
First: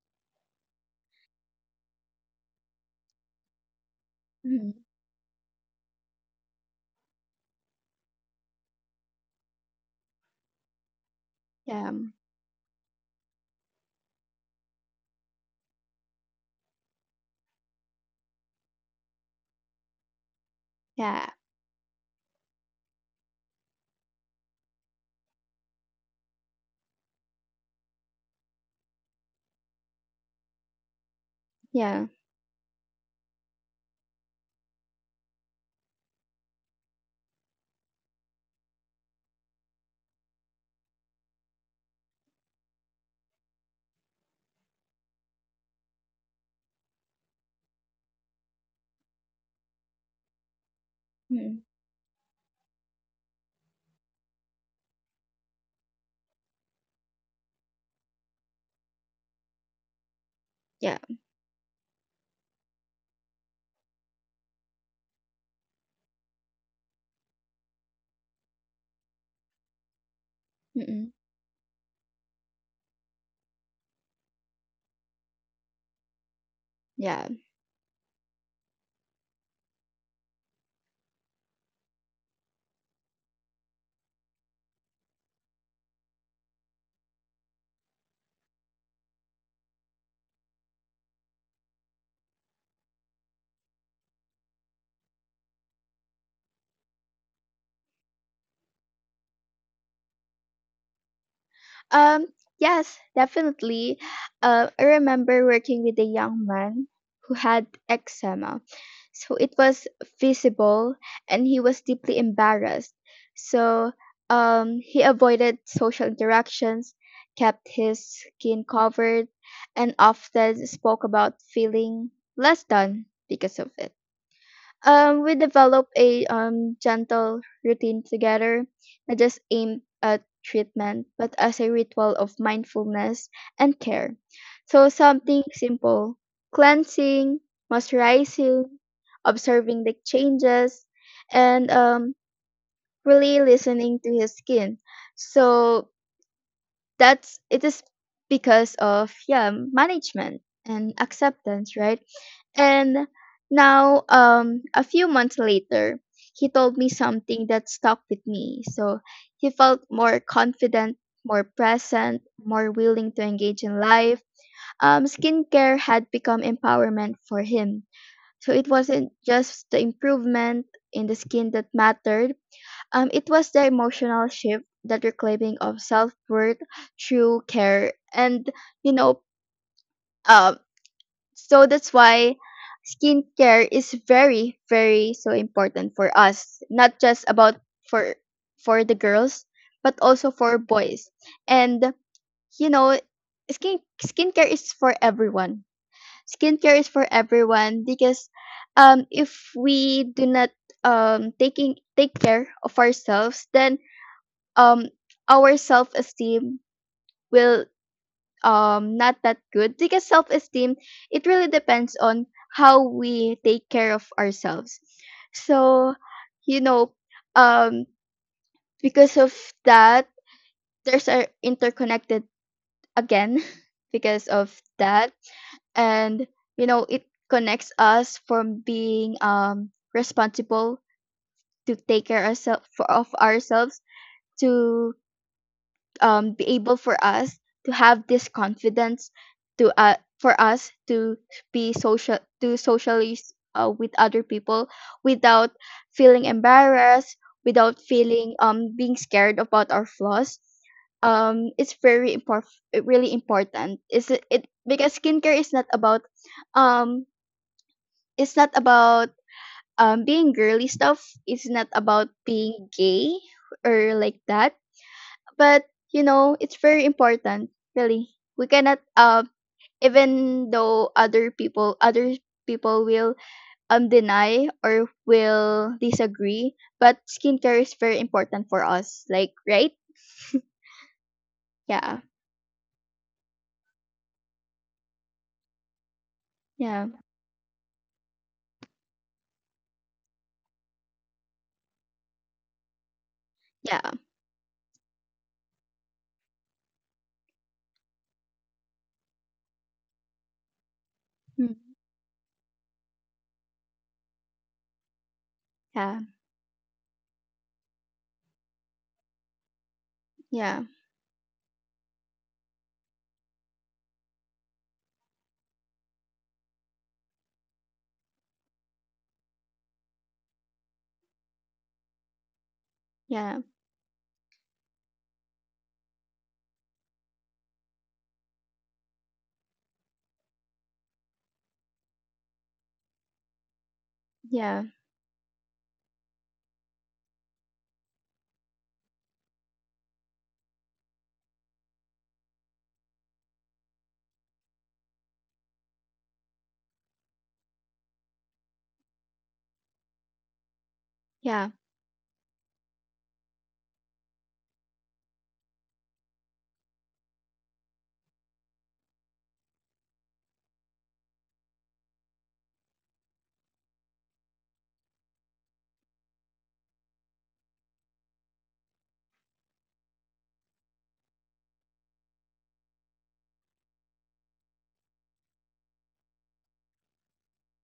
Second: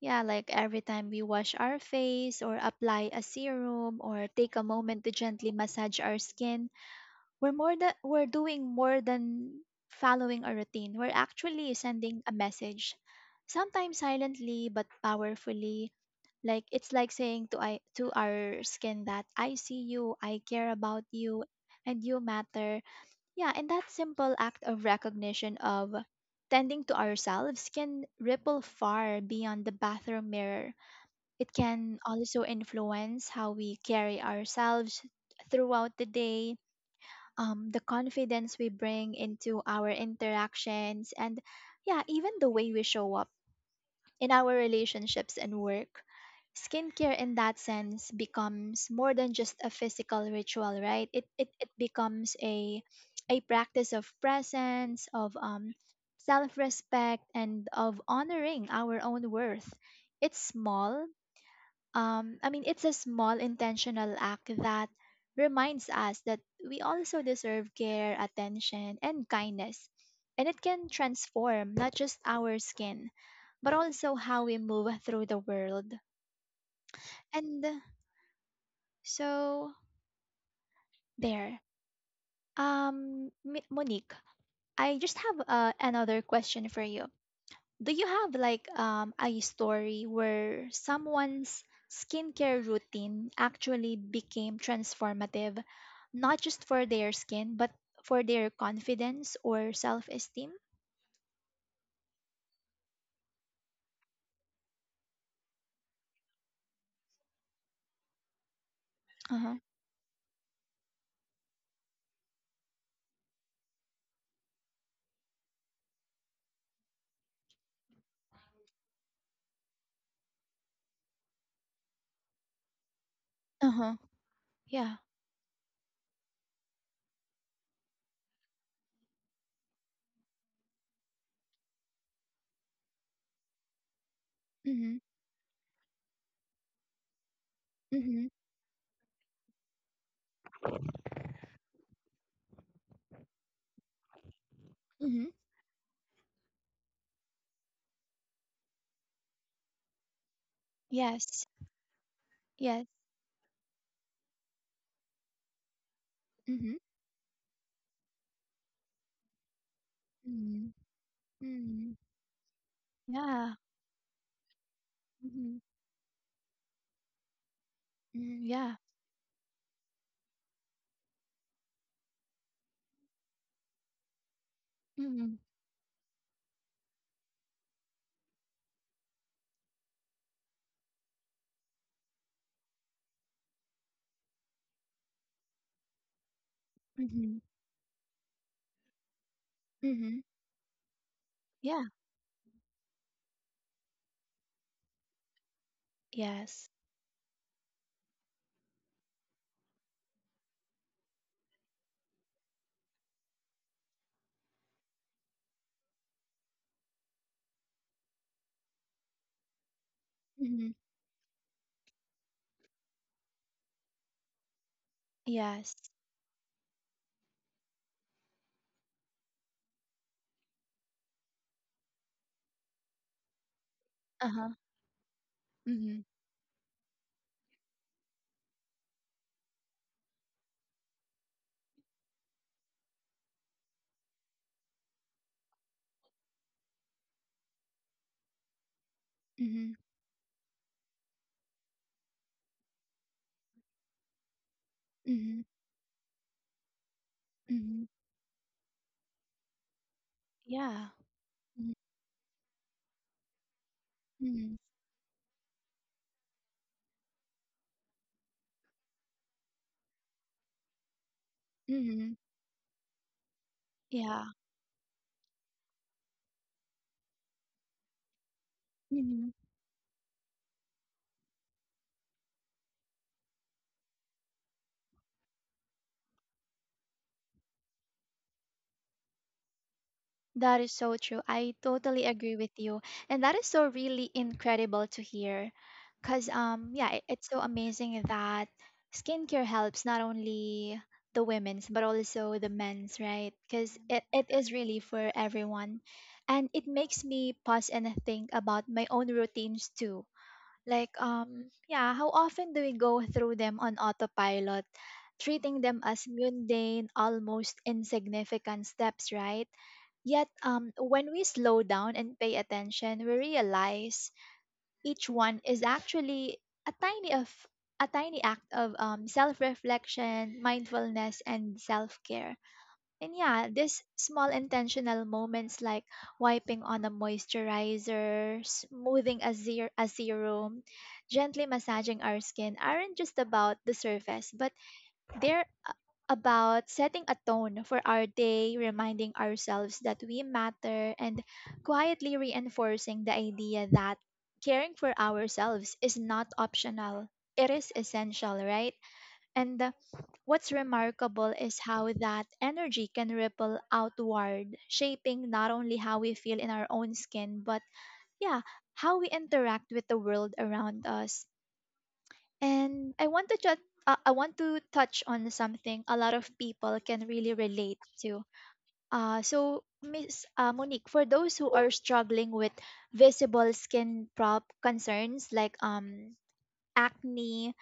Speaker 1: Yeah, like every time we wash our face or apply a serum or take a
Speaker 2: Mhm.
Speaker 1: moment to gently massage our skin, we're more than we're doing more than following a routine. We're actually
Speaker 2: Yeah.
Speaker 1: sending a message, sometimes silently but powerfully. Like it's like saying to I to our skin that I see you, I care about
Speaker 2: Yeah.
Speaker 1: you, and you matter. Yeah, and that simple act of recognition of tending to ourselves can ripple far beyond the bathroom mirror. It can
Speaker 2: Yeah.
Speaker 1: also influence how we carry ourselves throughout the day, um, the confidence we bring into our interactions, and yeah, even the way we show up in our relationships and work. Skincare, in that sense, becomes more than just a physical ritual, right? It, it,
Speaker 2: Mm.
Speaker 1: it becomes a, a practice of presence, of um, self respect, and of honoring our own worth. It's
Speaker 2: Yeah.
Speaker 1: small, um, I mean, it's a small intentional act that reminds us that we also deserve care, attention, and kindness. And it can
Speaker 2: Mm-mm.
Speaker 1: transform not just our skin, but also how we move through the world.
Speaker 2: Yeah.
Speaker 1: And so, there. Um, Mi- Monique, I just have uh, another question for you. Do you have like um, a story where someone's skincare routine actually became transformative, not just for their skin, but for their confidence or self esteem?
Speaker 2: Um, yes, definitely. Uh, I remember working with a young man who had eczema. So
Speaker 1: Uh
Speaker 2: it
Speaker 1: huh.
Speaker 2: was visible, and he was deeply embarrassed. So um, he avoided social interactions, kept his skin covered, and often spoke about feeling less than because of
Speaker 1: Uh
Speaker 2: it.
Speaker 1: huh. Yeah.
Speaker 2: Um, we developed a um, gentle routine together, not just aimed at treatment, but as a ritual of mindfulness and care. So,
Speaker 1: Mm
Speaker 2: something simple: cleansing,
Speaker 1: hmm. Mm hmm.
Speaker 2: moisturizing, observing the changes, and um, really listening to his skin.
Speaker 1: Mm hmm.
Speaker 2: So, that's it is, because of yeah, management and
Speaker 1: Yes.
Speaker 2: acceptance, right?
Speaker 1: Yes.
Speaker 2: And now um a few months later, he
Speaker 1: Mm
Speaker 2: told
Speaker 1: hmm.
Speaker 2: me something that stuck with me. So he felt more
Speaker 1: Mm hmm.
Speaker 2: confident, more
Speaker 1: Mm-hmm.
Speaker 2: present, more willing to
Speaker 1: Yeah.
Speaker 2: engage in life. Um
Speaker 1: Mm hmm.
Speaker 2: skincare had become empowerment for him.
Speaker 1: Mm-hmm.
Speaker 2: So it
Speaker 1: Yeah.
Speaker 2: wasn't just the improvement in the skin that mattered, um, it was the emotional shift,
Speaker 1: Mm
Speaker 2: that
Speaker 1: hmm.
Speaker 2: reclaiming of self worth through care, and you know, um. so that's why skincare is very, very so important for us. Not
Speaker 1: Mm
Speaker 2: just
Speaker 1: hmm.
Speaker 2: about for for the girls, but
Speaker 1: Mm-hmm.
Speaker 2: also for boys.
Speaker 1: Yeah.
Speaker 2: And you know, skin skincare is for everyone.
Speaker 1: Yes.
Speaker 2: Skincare is for everyone because um, if we do not um taking take care of ourselves, then um our self-esteem will um not that good, because
Speaker 1: Mm hmm.
Speaker 2: self-esteem it really depends on how we take care of ourselves.
Speaker 1: Yes.
Speaker 2: So you know, um because of that, there's are interconnected again
Speaker 1: Uh
Speaker 2: because of
Speaker 1: huh.
Speaker 2: that.
Speaker 1: Mm hmm.
Speaker 2: And you know, it connects us from being um responsible to take care ourselves of ourselves, to um, be able for us to have this confidence,
Speaker 1: Mm
Speaker 2: to
Speaker 1: hmm.
Speaker 2: uh, for us to be social, to socialize uh, with other people
Speaker 1: Mm hmm.
Speaker 2: without feeling embarrassed,
Speaker 1: Mm
Speaker 2: without
Speaker 1: hmm.
Speaker 2: feeling um being scared about our flaws.
Speaker 1: Yeah.
Speaker 2: Um it's very important, really important is it, it
Speaker 1: Mm-hmm.
Speaker 2: because skincare is not about um it's not about um being girly stuff, it's not about
Speaker 1: Mm-hmm.
Speaker 2: being gay or like
Speaker 1: Yeah.
Speaker 2: that. But you know, it's very important really, we cannot
Speaker 1: Mm-hmm.
Speaker 2: um even though other people, other people will um deny or will disagree, but skincare is very important for us, like, right?
Speaker 1: That is so true. I
Speaker 2: Yeah,
Speaker 1: totally agree with you. And that is so really incredible to hear. Because, um,
Speaker 2: yeah,
Speaker 1: yeah, it, it's so amazing that skincare helps not only the women's, but also the men's, right? Because
Speaker 2: yeah.
Speaker 1: it, it is really for everyone. And it makes me pause and think about my own routines too. Like,
Speaker 2: Mm.
Speaker 1: um, yeah, how often do we go through them on autopilot, treating them
Speaker 2: Yeah,
Speaker 1: as mundane, almost insignificant steps, right? Yet,
Speaker 2: yeah,
Speaker 1: um, when we slow down and pay attention, we realize each one is actually a tiny of a tiny act of um, self-reflection, mindfulness, and self-care. And
Speaker 2: yeah,
Speaker 1: yeah, these small intentional moments, like wiping on a moisturizer, smoothing a, zer- a serum, gently massaging our skin, aren't just about the surface, but
Speaker 2: yeah,
Speaker 1: they're a- about setting a tone for our day, reminding ourselves that we matter, and quietly reinforcing the idea that caring for ourselves is not optional. It is essential, right? And uh, what's remarkable
Speaker 2: yeah.
Speaker 1: is how that energy can ripple outward, shaping not only how we feel in our own skin, but yeah, how we interact with the world around us. And I want to ju- uh, I want to touch on something a lot of people can really relate to. Uh, so Miss uh, Monique, for those who are struggling with visible skin prop concerns like um acne,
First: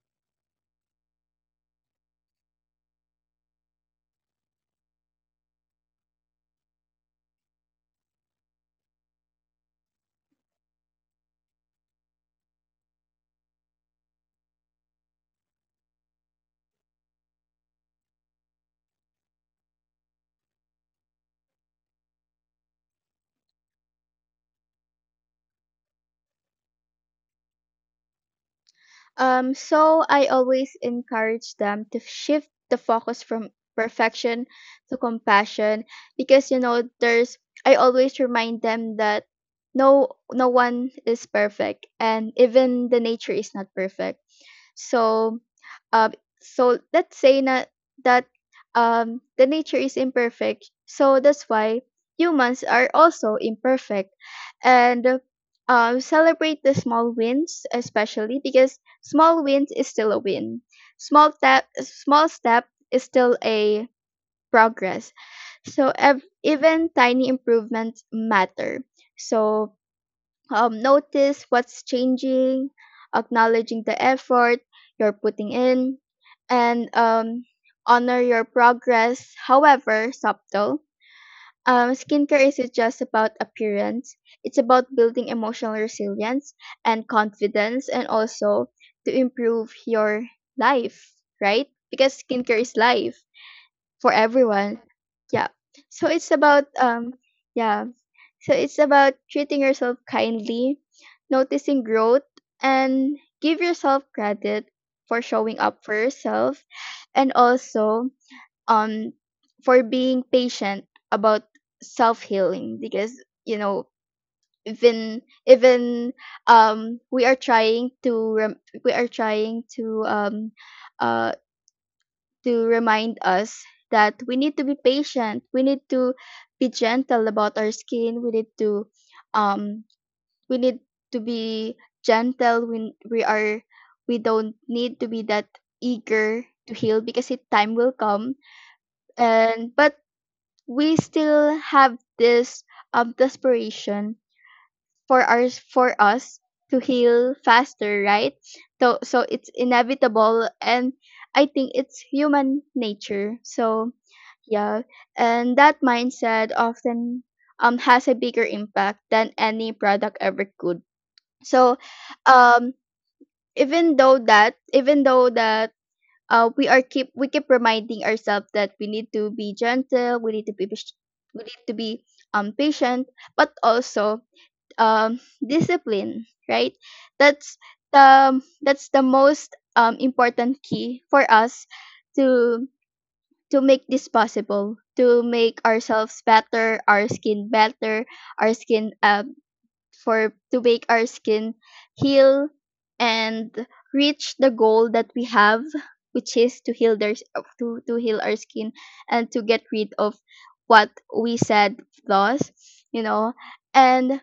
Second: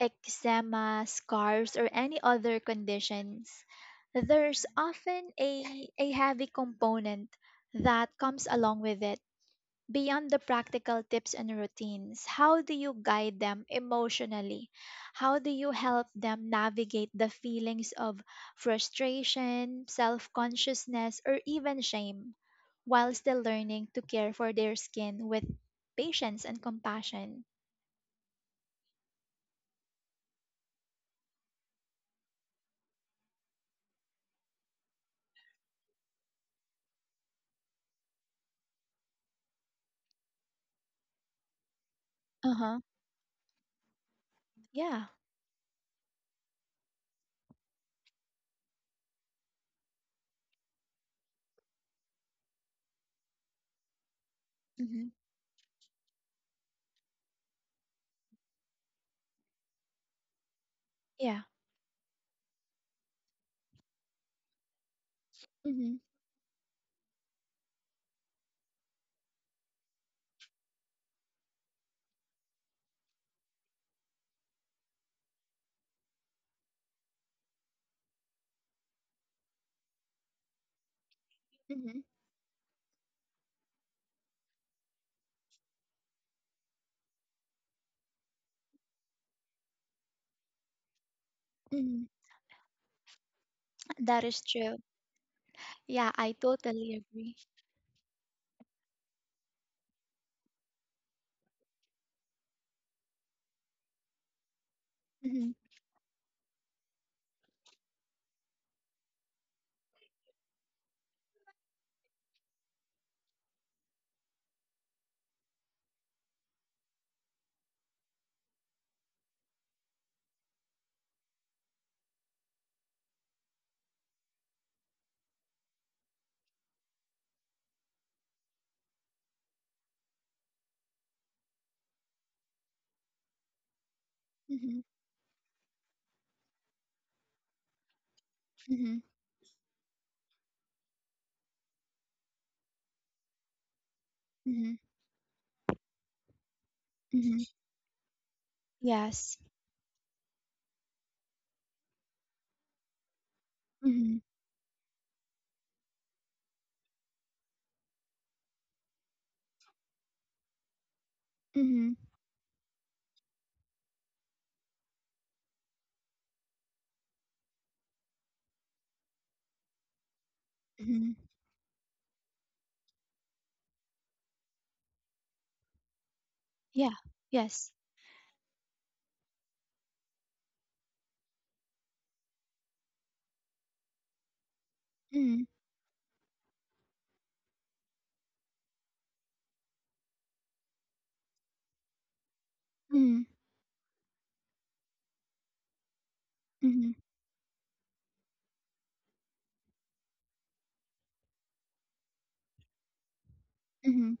Speaker 1: eczema, scars, or any other conditions, there's often a, a heavy component that comes along with it. Beyond the practical tips and routines, how do you guide them emotionally? How do you help them navigate the feelings of frustration, self consciousness, or even shame while still learning to care for their skin with patience and compassion?
Speaker 2: Um, so I always encourage them to shift the focus from perfection to compassion. Because you know, there's I always remind them that no no one is perfect, and
Speaker 1: Uh huh.
Speaker 2: even the nature is not perfect.
Speaker 1: Yeah.
Speaker 2: So, uh, so let's say na, that um, the nature is imperfect. So that's why humans are also imperfect,
Speaker 1: Hmm.
Speaker 2: and uh, celebrate the small wins, especially because small wins is still a win. Small
Speaker 1: Yeah.
Speaker 2: step, small step is still a progress. So
Speaker 1: Mhm.
Speaker 2: ev- even tiny improvements matter. So um, notice what's changing, acknowledging the effort you're putting in, and um, honor your progress, however subtle. Um,
Speaker 1: Mhm,
Speaker 2: skincare isn't just about appearance, it's about building emotional resilience and confidence, and also to improve your life, right?
Speaker 1: mhm.
Speaker 2: Because skincare is life for
Speaker 1: That is true.
Speaker 2: everyone. Yeah. So
Speaker 1: Yeah,
Speaker 2: it's
Speaker 1: I
Speaker 2: about
Speaker 1: totally
Speaker 2: um
Speaker 1: agree.
Speaker 2: yeah. So it's about treating yourself kindly, noticing growth, and give yourself credit for
Speaker 1: Mhm,
Speaker 2: showing up for yourself, and also um for being patient about self-healing. Because you know, even even um we are trying to rem- we are trying to um uh to remind us that we need to be patient. We need to be gentle about our skin. We need to um we need to be gentle when we are, we don't
Speaker 1: mhm,
Speaker 2: need to be that eager to heal, because it time will come.
Speaker 1: mhm,
Speaker 2: And but we still have this um desperation
Speaker 1: mhm,
Speaker 2: for our, for us to heal
Speaker 1: mhm.
Speaker 2: faster, right? So so
Speaker 1: Yes.
Speaker 2: it's inevitable, and I think it's human nature. So
Speaker 1: Mhm,
Speaker 2: yeah, and that mindset often um has a bigger impact than any product ever could. So,
Speaker 1: mhm,
Speaker 2: um, even though that, even though that, uh, we are keep we keep reminding ourselves that we need to be gentle, we need to be pas-
Speaker 1: mhm.
Speaker 2: we need to be um patient, but also um discipline, right?
Speaker 1: Yeah.
Speaker 2: That's
Speaker 1: Yes.
Speaker 2: the that's the most um important key for us to to make this possible, to
Speaker 1: Mhm,
Speaker 2: make ourselves better, our skin better, our skin um, for to make our skin heal
Speaker 1: mhm,
Speaker 2: and reach the goal that we have, which is to
Speaker 1: mhm,
Speaker 2: heal their uh, to to heal our skin, and to get rid of what we said flaws, you know.
Speaker 1: mhm,
Speaker 2: And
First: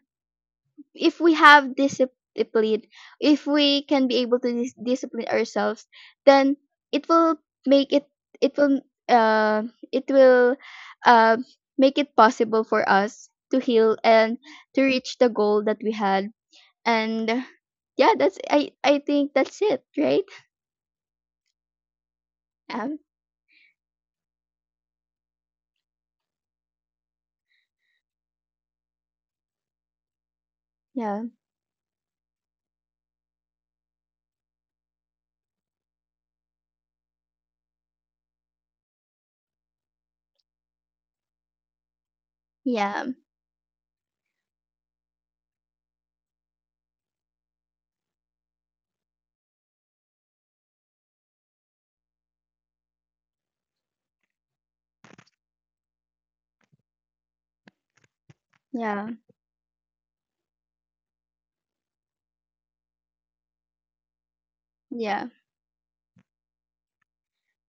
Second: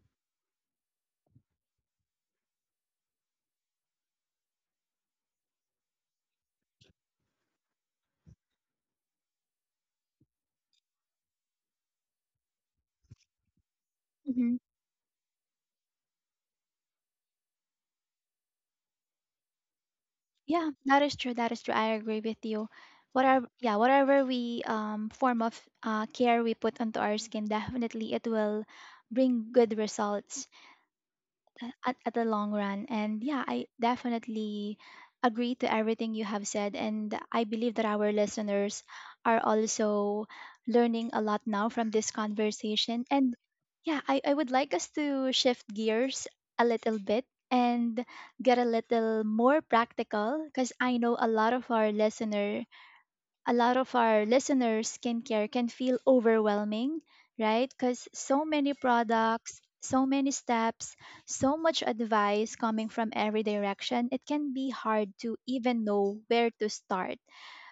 Speaker 2: if we have discipline, if we can be able to dis- discipline ourselves, then it will make it it will uh it will uh make it possible for us to heal and
Speaker 1: mhm.
Speaker 2: to reach the goal that we had. And yeah, that's I I think that's it, right?
Speaker 1: Yeah, that is true. That is true. I agree with you.
Speaker 2: Um,
Speaker 1: Whatever, yeah, whatever we um form of uh, care we put onto our skin, definitely it will bring good results
Speaker 2: yeah,
Speaker 1: th- at, at the long run. And yeah, I definitely agree to everything you have said. And I believe that our listeners are also learning a lot now from this conversation.
Speaker 2: yeah,
Speaker 1: And yeah, I, I would like us to shift gears a little bit and get a little more practical because I know a lot of our listener a lot of our listeners, skincare can feel overwhelming, right? Because so many
Speaker 2: yeah,
Speaker 1: products, so many steps, so much advice coming from every direction, it can be hard
Speaker 2: yeah,
Speaker 1: to even know where to start.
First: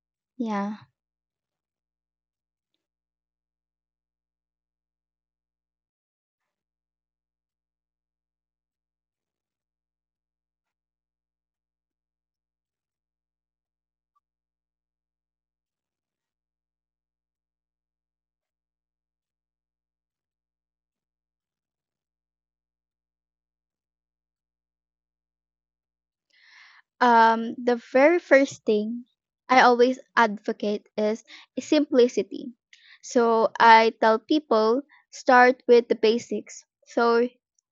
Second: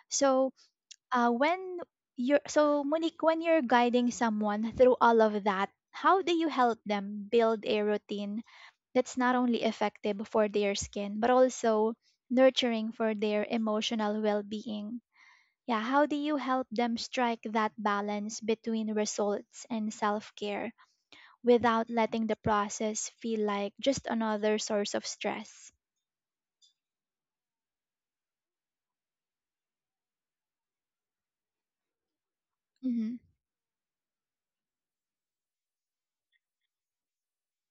Speaker 1: So,
Speaker 2: yeah.
Speaker 1: uh, when you're, so Monique, when you're guiding someone through all of that, how do you help them build a routine that's not only effective for their skin, but also nurturing for their emotional well being? Yeah, how do you help them strike that balance between results and self care without letting the process feel like just another source of stress?
Speaker 2: Um, the very first thing I always advocate is simplicity.
Speaker 1: Mm-hmm.
Speaker 2: So I tell people, start with the basics. So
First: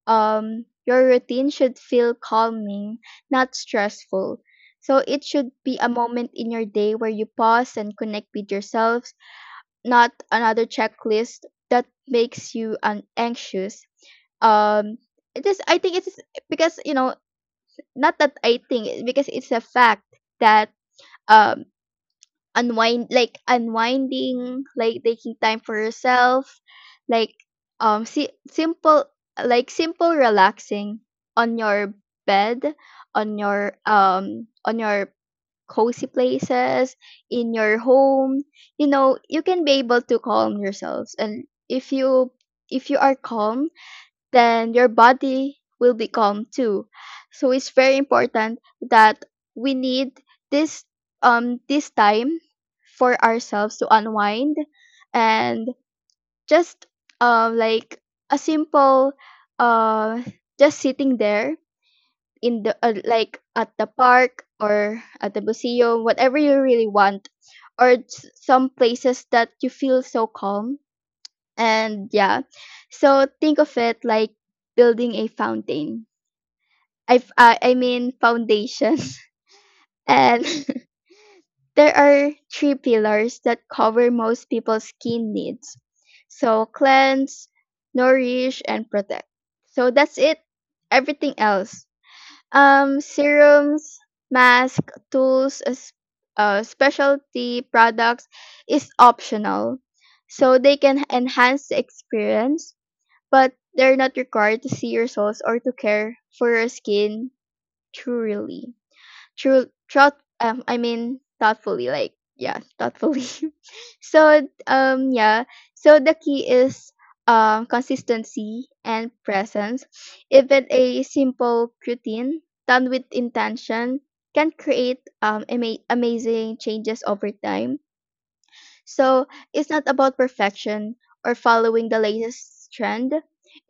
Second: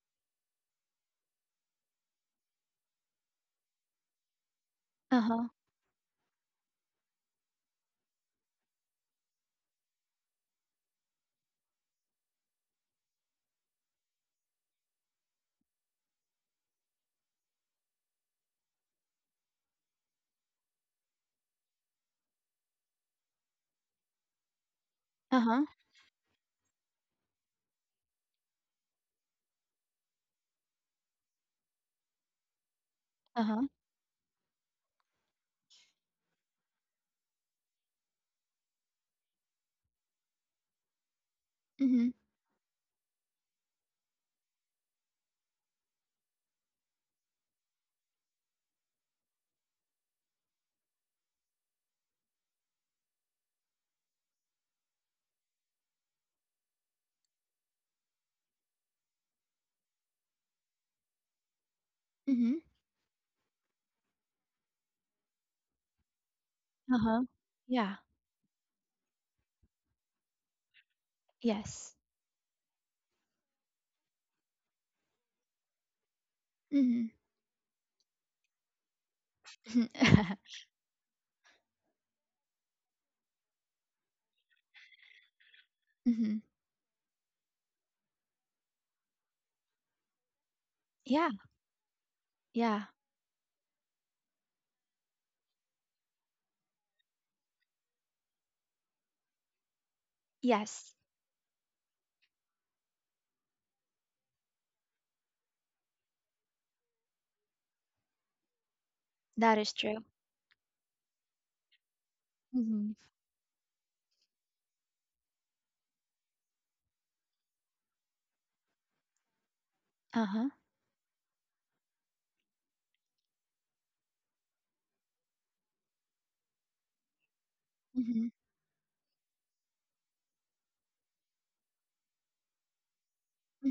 Speaker 2: um, your routine should feel calming, not stressful. So
Speaker 1: Uh
Speaker 2: it
Speaker 1: huh.
Speaker 2: should be a moment in your day where you pause and connect with yourself, not another checklist that makes you un- anxious. Um, it is. I think it is because you know not that I think it- because it's a fact that um unwind like unwinding like taking
Speaker 1: Uh
Speaker 2: time
Speaker 1: huh.
Speaker 2: for yourself like um si- simple like simple relaxing on your bed on
Speaker 1: Uh huh.
Speaker 2: your um on your cozy places in your home. You know, you can be able to calm yourselves, and if
Speaker 1: Mm-hmm.
Speaker 2: you if you are calm, then your body will be calm too. So it's very important that we need this um this time for ourselves to unwind and just um like a simple uh just sitting there
Speaker 1: Mm-hmm.
Speaker 2: in the uh, like at the park or at the museum, whatever you really
Speaker 1: Uh huh.
Speaker 2: want,
Speaker 1: Yeah.
Speaker 2: or s- some places that you feel so calm.
Speaker 1: Yes.
Speaker 2: And yeah, so think of it like building a fountain,
Speaker 1: Mm-hmm.
Speaker 2: i uh, I mean foundation. And there are three pillars that cover most people's skin needs,
Speaker 1: Mm-hmm.
Speaker 2: so cleanse, nourish, and protect. So that's it.
Speaker 1: Yeah.
Speaker 2: Everything else,
Speaker 1: Yeah.
Speaker 2: um serums, mask, tools as uh, specialty products, is optional. So they
Speaker 1: Yes.
Speaker 2: can enhance the experience, but they're not required to see your souls or to care for your skin truly.
Speaker 1: That
Speaker 2: True,
Speaker 1: is true.
Speaker 2: throughout, um, I mean, Thoughtfully, like, yeah,
Speaker 1: Mm-hmm.
Speaker 2: thoughtfully. So, um, yeah, so the key is um, consistency and presence.
Speaker 1: Uh huh.
Speaker 2: Even a simple routine done with intention can create um, ama- amazing changes over time.
Speaker 1: Mm-hmm.
Speaker 2: So it's not about perfection or following the latest trend.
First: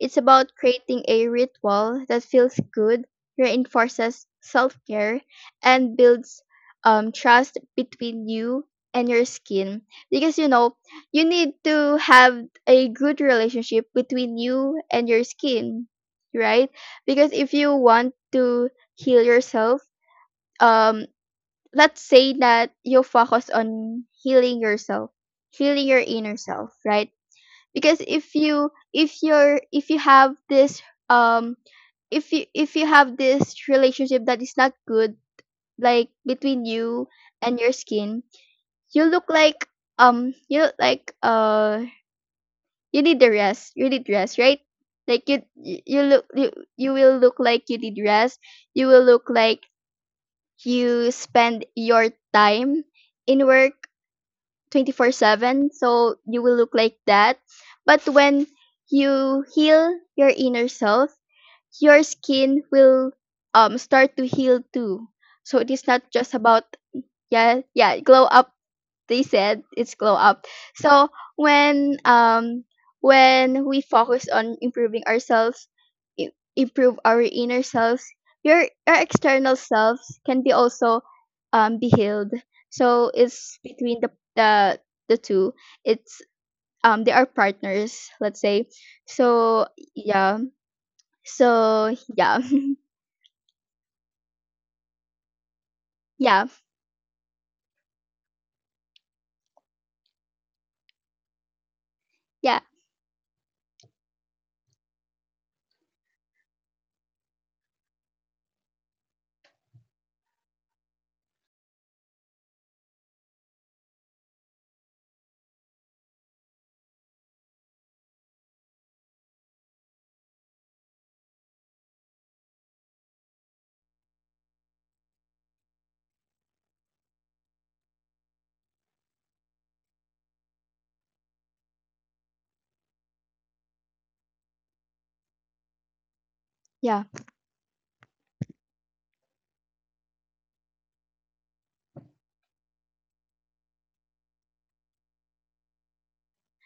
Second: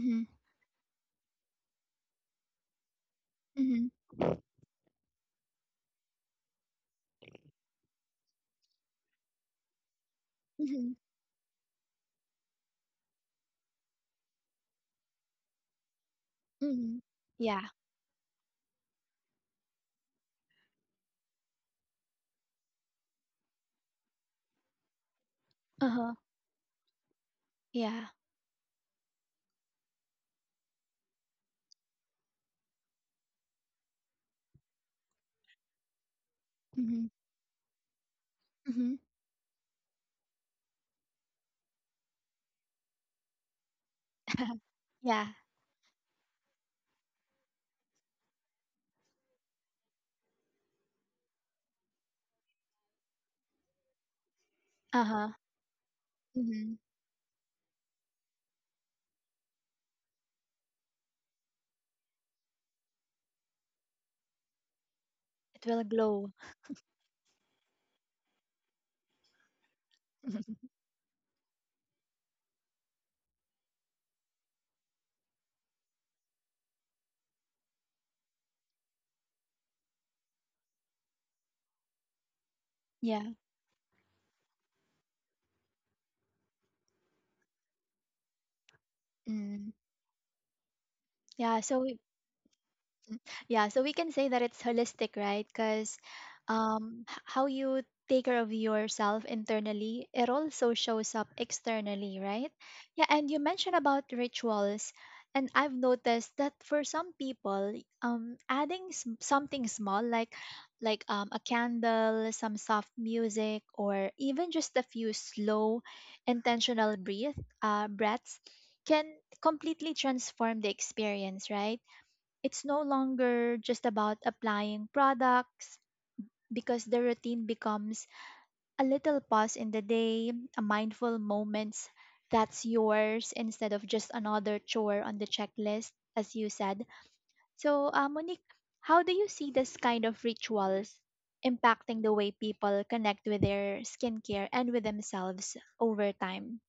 Speaker 2: It's about creating a ritual that feels good,
Speaker 1: Mm-hmm.
Speaker 2: reinforces self care, and builds um, trust between you and your skin. Because you know,
Speaker 1: Mm-hmm.
Speaker 2: you need to have a good relationship between you and your skin, right?
Speaker 1: Mm-hmm.
Speaker 2: Because if
Speaker 1: Yeah.
Speaker 2: you want to heal yourself, um, let's say that you focus on healing yourself, healing
Speaker 1: Uh
Speaker 2: your
Speaker 1: huh.
Speaker 2: inner self, right? Because
Speaker 1: Yeah.
Speaker 2: if you if you're if you have this um if you if you have this relationship that is not good, like between you
Speaker 1: Mm-hmm.
Speaker 2: and your skin,
Speaker 1: Mm-hmm.
Speaker 2: you look like um you look like uh you need the rest you need rest, right?
Speaker 1: Yeah.
Speaker 2: Like you you look you, you will look like you need rest, you will look like you spend your time in work
Speaker 1: Uh huh.
Speaker 2: twenty-four seven, so you will
Speaker 1: Mm-hmm.
Speaker 2: look like that. But when you heal your inner self, your skin will um start to heal too. So
Speaker 1: It
Speaker 2: it
Speaker 1: will
Speaker 2: is not
Speaker 1: glow.
Speaker 2: just about, yeah, yeah, glow up. They said it's glow up. So when um when we focus on improving ourselves, i- improve our inner selves, your your external selves can be also um be healed. So
Speaker 1: Yeah.
Speaker 2: it's between the the the two. It's um they are partners, let's say. So
Speaker 1: Mm.
Speaker 2: yeah.
Speaker 1: Yeah. So,
Speaker 2: So yeah.
Speaker 1: Yeah, so we can say that it's holistic, right? Because
Speaker 2: Yeah.
Speaker 1: um, h- how you take care of yourself internally, it also shows up externally, right?
Speaker 2: Yeah.
Speaker 1: Yeah, and you mentioned about rituals, and I've noticed that for some people, um, adding s- something small like like um, a candle, some soft music, or even just a few slow, intentional breath uh, breaths can completely transform the experience, right? It's no longer just about applying products because the routine becomes a little pause in the day, a mindful moments that's yours instead of just another chore on the checklist, as you said.
Speaker 2: Yeah.
Speaker 1: So, uh, Monique, how do you see this kind of rituals impacting the way people connect with their skincare and with themselves over time?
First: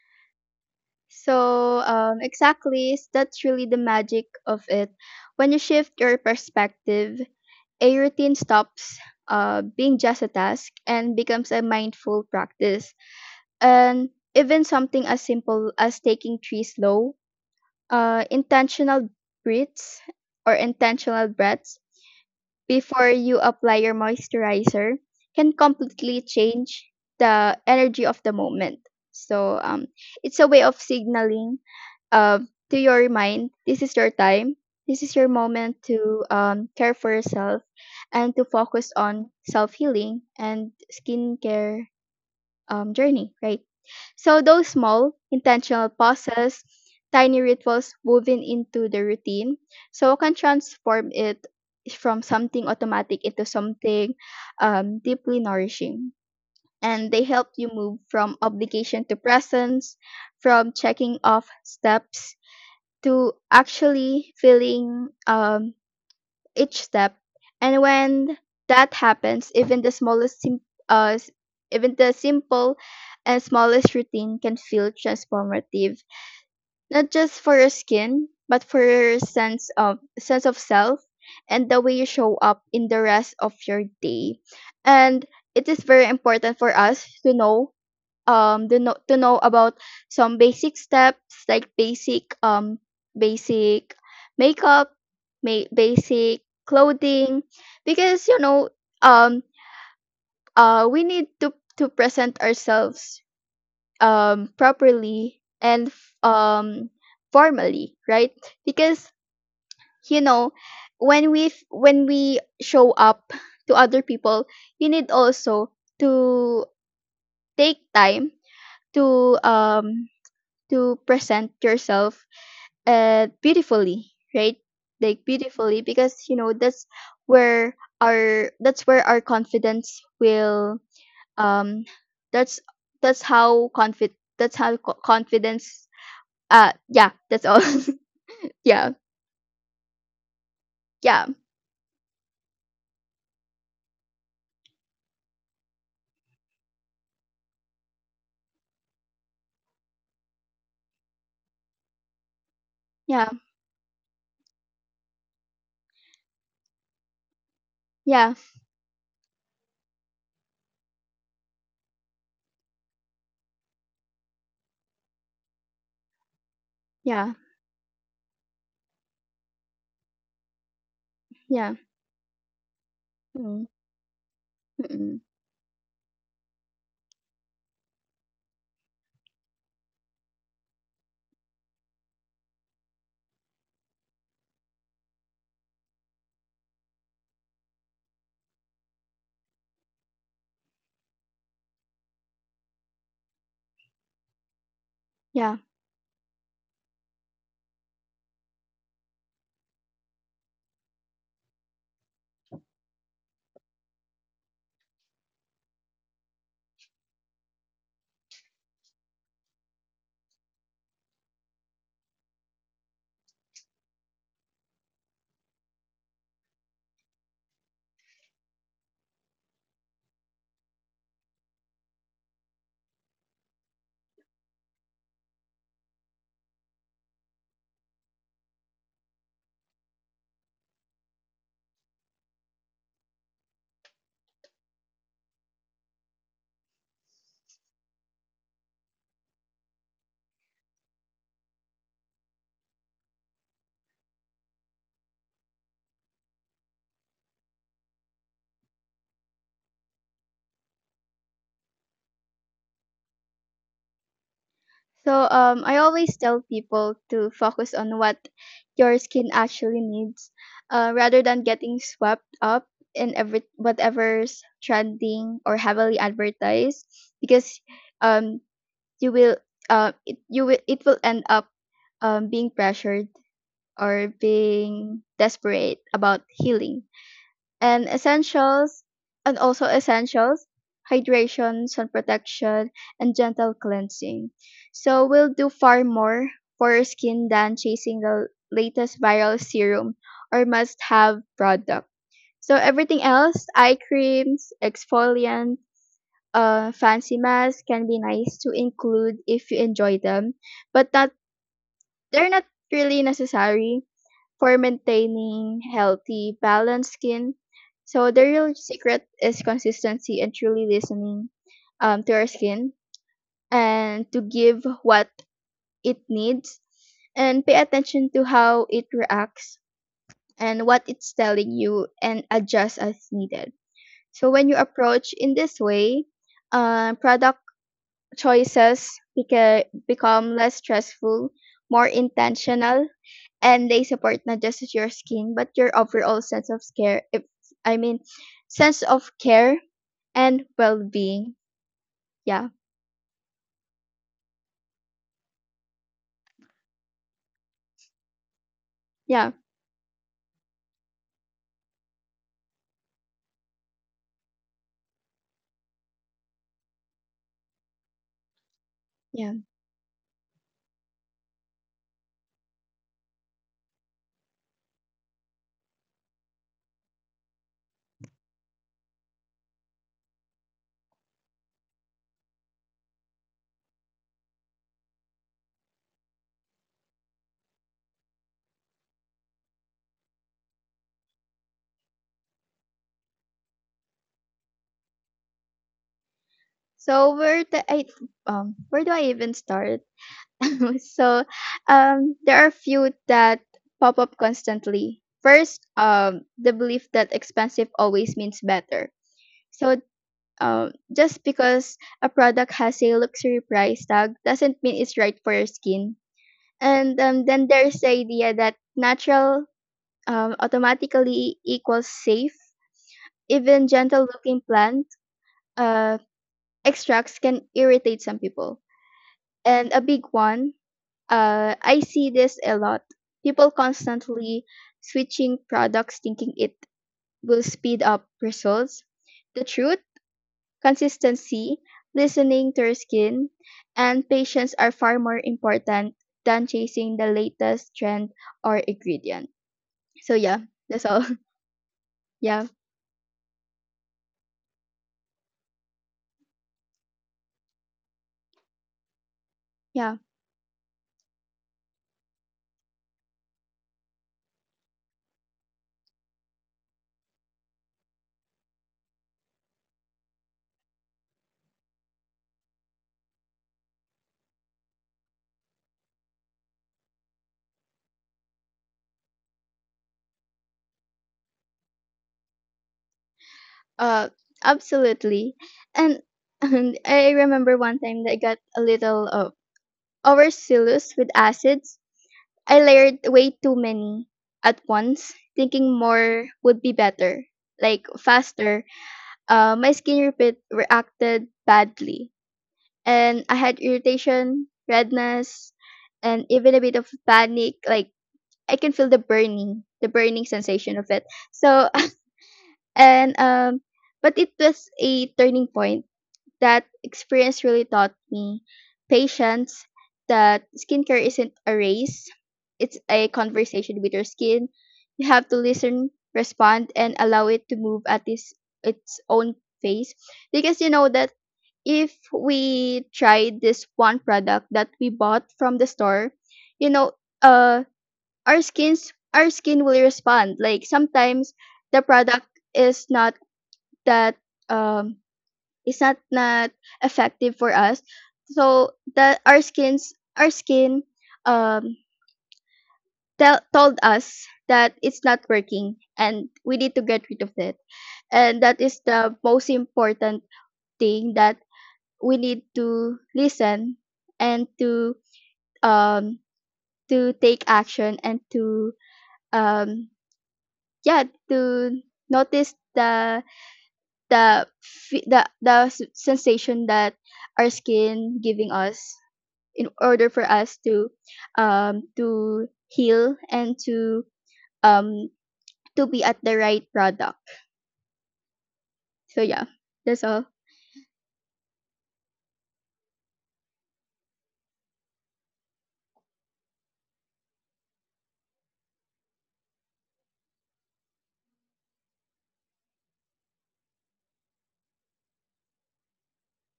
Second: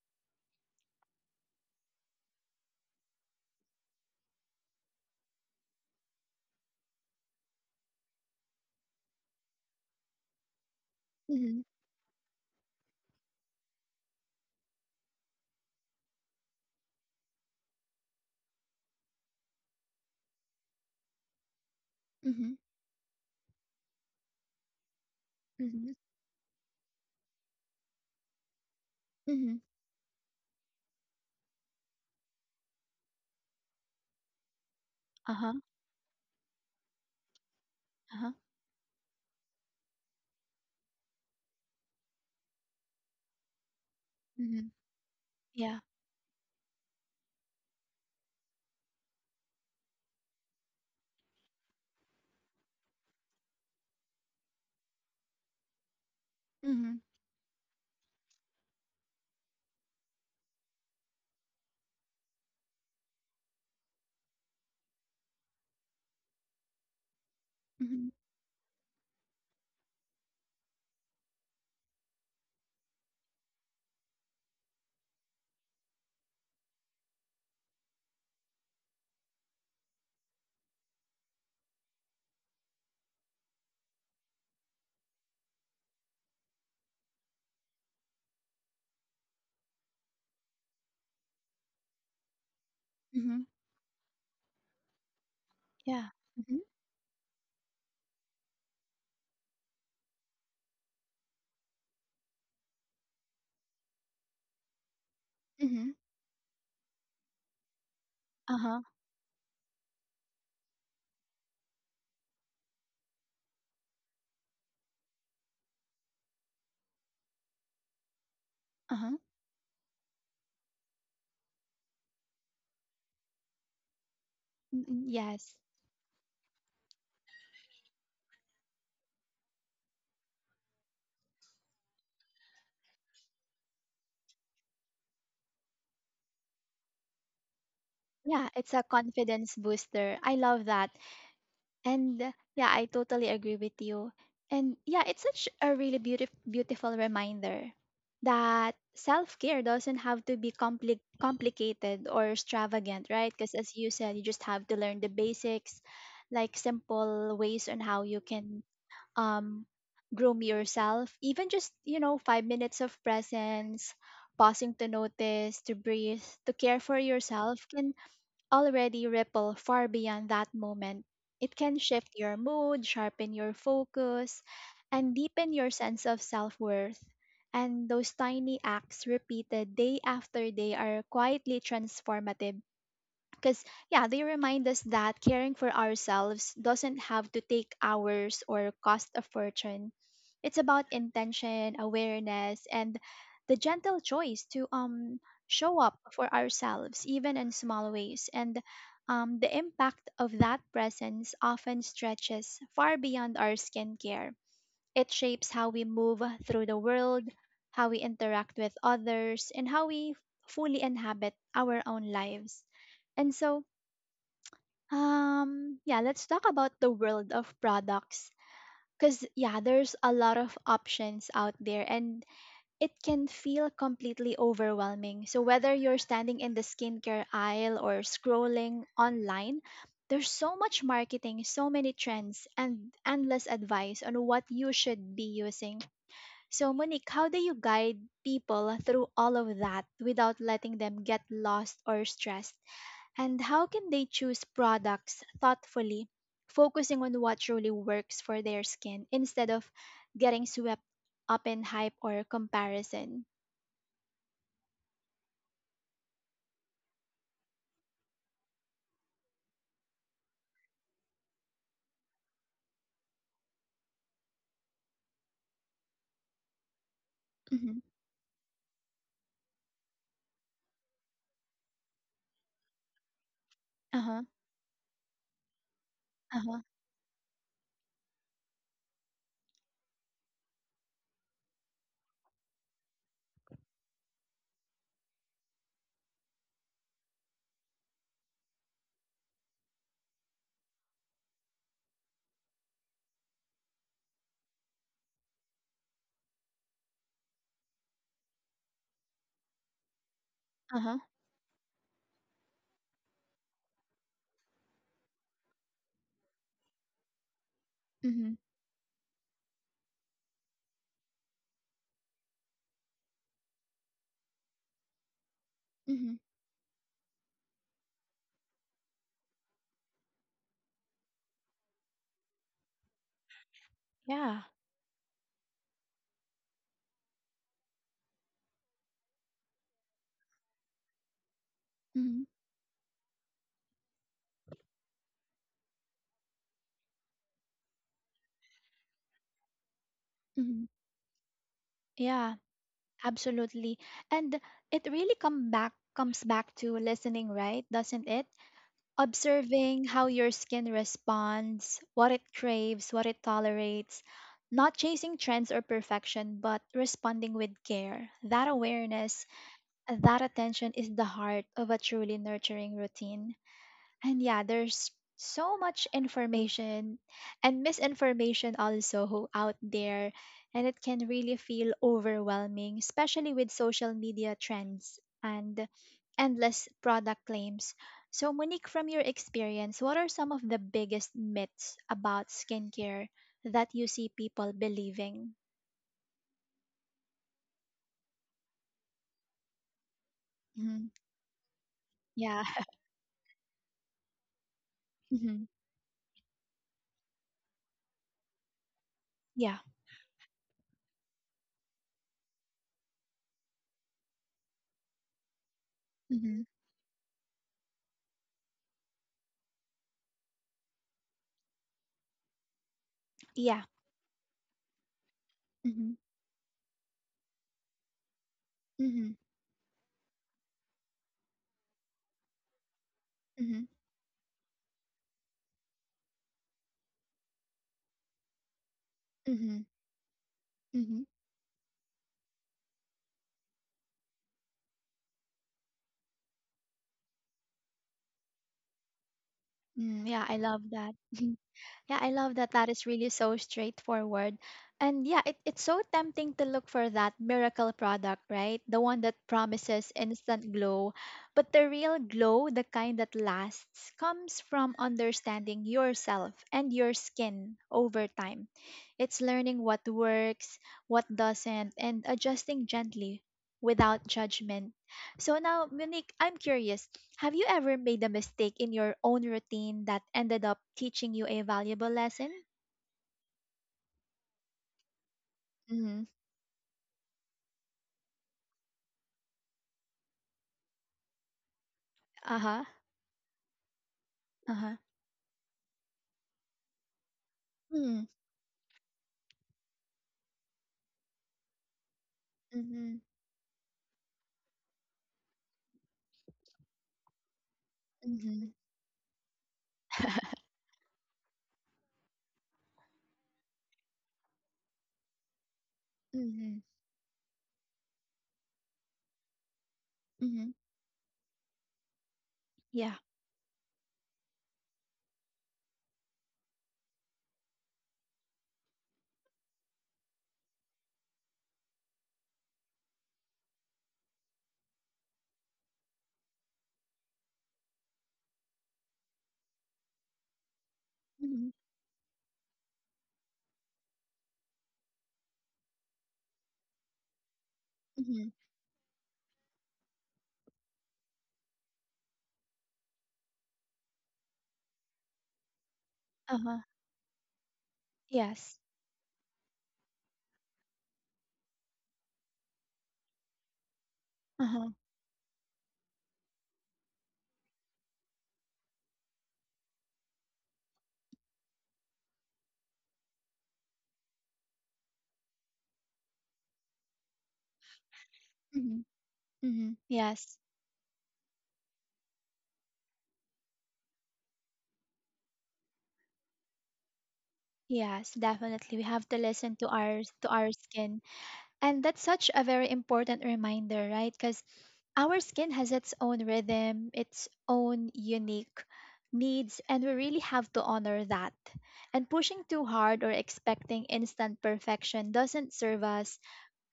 Speaker 2: So, um, exactly, s- that's really the magic of it. When you shift your perspective, a routine stops uh, being just a task and becomes a
Speaker 1: Mm-hmm.
Speaker 2: mindful practice. And even something as simple as taking three slow, uh, intentional breaths, or intentional breaths
Speaker 1: Mm-hmm.
Speaker 2: before you apply your moisturizer can
Speaker 1: Mm-hmm.
Speaker 2: completely change the energy of the moment.
Speaker 1: Mm-hmm.
Speaker 2: So um, it's a way of signaling uh, to your mind, this is your time, this is your
Speaker 1: Uh-huh.
Speaker 2: moment to um, care for yourself
Speaker 1: Uh-huh.
Speaker 2: and to focus on self healing and skincare um, journey, right? So
Speaker 1: Mm-hmm.
Speaker 2: those small
Speaker 1: Yeah.
Speaker 2: intentional pauses, tiny rituals woven into the routine, so can transform it from something automatic into something um, deeply nourishing.
Speaker 1: Mm-hmm.
Speaker 2: And they help you move from obligation to presence, from checking off steps to actually feeling um, each step. And
Speaker 1: Mm-hmm.
Speaker 2: when that happens, even the smallest, sim- uh, s- even the simple and smallest routine can feel transformative, not just for your skin, but for your sense of sense of self and the way you show up in the rest of your day. And it is very important for us to know um to know, to know about some basic steps like basic um
Speaker 1: Mm-hmm.
Speaker 2: basic makeup, ma-
Speaker 1: Yeah.
Speaker 2: basic clothing. Because you know, um uh we need to to present ourselves um properly and
Speaker 1: Mhm.
Speaker 2: f- um formally, right?
Speaker 1: Uh-huh.
Speaker 2: Because you know, when we f- when we show up to other people, you need also to take time
Speaker 1: Uh-huh.
Speaker 2: to um to present yourself uh, beautifully, right?
Speaker 1: Mm, mm,
Speaker 2: Like
Speaker 1: yes.
Speaker 2: beautifully, because you know that's where our that's where our confidence will um that's that's how confid that's how co- confidence uh yeah, that's all.
Speaker 1: Yeah, it's a
Speaker 2: Yeah,
Speaker 1: confidence booster. I love that.
Speaker 2: yeah,
Speaker 1: And uh, yeah, I totally agree with you. And yeah, it's such a really beautiful beautiful reminder that self-care doesn't have to be compli complicated or extravagant,
Speaker 2: yeah,
Speaker 1: right? Because as you said, you just have to learn the basics, like simple ways on how you
Speaker 2: yeah,
Speaker 1: can um, groom yourself, even just, you know, five minutes of presence, pausing to notice, to breathe, to care for
Speaker 2: yeah,
Speaker 1: yourself can already ripple far beyond that moment. It
Speaker 2: yeah,
Speaker 1: can shift your mood, sharpen your
Speaker 2: mm,
Speaker 1: focus, and
Speaker 2: mm,
Speaker 1: deepen your sense of self worth. And those tiny acts repeated day after day are quietly transformative because yeah, they remind us that caring for ourselves doesn't have to take hours or cost a fortune. It's about intention, awareness, and the gentle choice to um
Speaker 2: yeah.
Speaker 1: show up for ourselves even in small ways. And um, the impact of that presence often stretches far beyond our skincare. It shapes how we move through the world, how we interact with others, and how we fully inhabit our own lives. And so, um, yeah, let's talk about the world of products, because yeah, there's a lot of options out there and it can feel completely overwhelming. So whether you're standing in the skincare aisle or scrolling online, there's so much marketing, so many trends, and endless advice on what you should be using. So Monique, how do you guide people through all of that without letting them get lost or stressed? And how can they choose products thoughtfully, focusing on what truly works for their skin instead of getting swept up in hype or comparison?
Speaker 2: So um, I always tell people to focus on what your skin actually needs, uh, rather than getting swept up in every whatever's trending or heavily advertised, because
Speaker 1: Mm-hmm.
Speaker 2: um, you will uh, it, you will, it will end up um, being pressured
Speaker 1: Uh
Speaker 2: or
Speaker 1: huh.
Speaker 2: being desperate about
Speaker 1: Uh huh.
Speaker 2: healing. And essentials and also essentials, hydration, sun protection, and gentle cleansing, so we'll do far more for your skin than chasing the latest viral serum or must have product. So everything else, eye creams, exfoliant, uh, fancy masks, can be nice to include if you enjoy them,
Speaker 1: Uh
Speaker 2: but
Speaker 1: huh.
Speaker 2: not they're not really necessary for maintaining healthy, balanced skin. So the
Speaker 1: Mm-hmm.
Speaker 2: real secret is consistency and truly listening, um, to our skin and to give what it
Speaker 1: Mm-hmm.
Speaker 2: needs, and pay attention to how it reacts and what it's telling you and adjust as needed. So
Speaker 1: Yeah.
Speaker 2: when you approach in this way, uh, product choices beca- become less stressful, more
Speaker 1: Mm-hmm.
Speaker 2: intentional, and they support not just your skin but your overall sense of care, if I mean sense of care and
Speaker 1: Mm-hmm.
Speaker 2: well-being.
Speaker 1: Yeah.
Speaker 2: Yeah,
Speaker 1: Absolutely. And it really come back comes back to listening, right? Doesn't it?
Speaker 2: yeah,
Speaker 1: Observing how your skin responds, what it craves, what it tolerates, not chasing trends or perfection, but responding with care. That awareness,
Speaker 2: yeah.
Speaker 1: that attention is the heart of a truly nurturing routine. And yeah, there's so much information and misinformation also out there, and it can really feel overwhelming, especially with social media trends and endless product claims. So, Monique, from your experience, what are some of the biggest myths about skincare that you see people believing?
Speaker 2: So where the i um where do I even start?
Speaker 1: Mhm.
Speaker 2: So um there
Speaker 1: Yeah.
Speaker 2: are a few that pop up constantly.
Speaker 1: Mhm.
Speaker 2: First, um the belief that expensive always means better.
Speaker 1: Yeah.
Speaker 2: So um just because a product has a luxury price tag doesn't mean it's right for your skin.
Speaker 1: Mhm.
Speaker 2: And um, then there's the idea that natural um, automatically equals safe.
Speaker 1: Yeah.
Speaker 2: Even gentle looking plant
Speaker 1: Mhm.
Speaker 2: uh, extracts can irritate some people.
Speaker 1: Mhm.
Speaker 2: And a big one, uh, I see this a lot. People
Speaker 1: Mhm.
Speaker 2: constantly switching products thinking it will speed up results. The
Speaker 1: Mhm.
Speaker 2: truth,
Speaker 1: Mhm.
Speaker 2: consistency, listening to your skin, and patience are far more important than chasing the latest trend or ingredient.
Speaker 1: Mm,
Speaker 2: So
Speaker 1: yeah, I
Speaker 2: yeah,
Speaker 1: love
Speaker 2: that's
Speaker 1: that.
Speaker 2: all.
Speaker 1: Yeah, I love
Speaker 2: Yeah,
Speaker 1: that. That is really so straightforward. And yeah, it, it's so tempting to look for that miracle product, right? The one that promises
Speaker 2: yeah.
Speaker 1: instant glow. But the real glow, the kind that lasts, comes from understanding yourself and your skin over time. It's learning what works, what doesn't, and adjusting gently without judgment. So now, Monique, I'm curious. Have you ever made a mistake in your own routine that ended up teaching you a valuable lesson?
Speaker 2: Uh, absolutely. And
Speaker 1: Mm-hmm.
Speaker 2: and I remember one time that I got a little uh, overzealous with acids. I
Speaker 1: Uh-huh.
Speaker 2: layered way too many at
Speaker 1: Uh-huh.
Speaker 2: once, thinking more would be better, like
Speaker 1: Mm-hmm.
Speaker 2: faster. Uh, my skin repeat reacted badly, and I had irritation, redness, and even a bit of panic. Like
Speaker 1: Mm-hmm.
Speaker 2: I can feel the burning, the burning sensation of it. So. And um, but it was a turning point.
Speaker 1: Mm-hmm.
Speaker 2: That experience really taught me patience. That
Speaker 1: Mm-hmm.
Speaker 2: skincare isn't a race; it's
Speaker 1: Yeah.
Speaker 2: a conversation with your skin. You have to listen, respond, and allow it to move at its its own pace. Because you know that if we try this one product that we bought from the store, you know, uh, our skins our skin will respond. Like sometimes
Speaker 1: Mm-hmm.
Speaker 2: the product is not that um is not not effective for us,
Speaker 1: Mm-hmm.
Speaker 2: so that our skins our skin um tell, told us that it's not working and we
Speaker 1: Uh-huh.
Speaker 2: need to get rid of it. And
Speaker 1: Yes.
Speaker 2: that is the most important thing, that we need to listen and
Speaker 1: Uh-huh.
Speaker 2: to um to take action and to um yeah to notice the the fe- the the s- sensation that our skin giving
Speaker 1: Mm-hmm.
Speaker 2: us, in
Speaker 1: Mm-hmm.
Speaker 2: order for
Speaker 1: Yes.
Speaker 2: us to um to heal and to um to be at the right product.
Speaker 1: Yes, definitely. We have to
Speaker 2: So yeah,
Speaker 1: listen to our
Speaker 2: that's all.
Speaker 1: to our skin. And that's such a very important reminder, right? Because our skin has its own rhythm, its own unique needs, and we really have to honor that. And pushing too hard or expecting instant perfection doesn't serve us.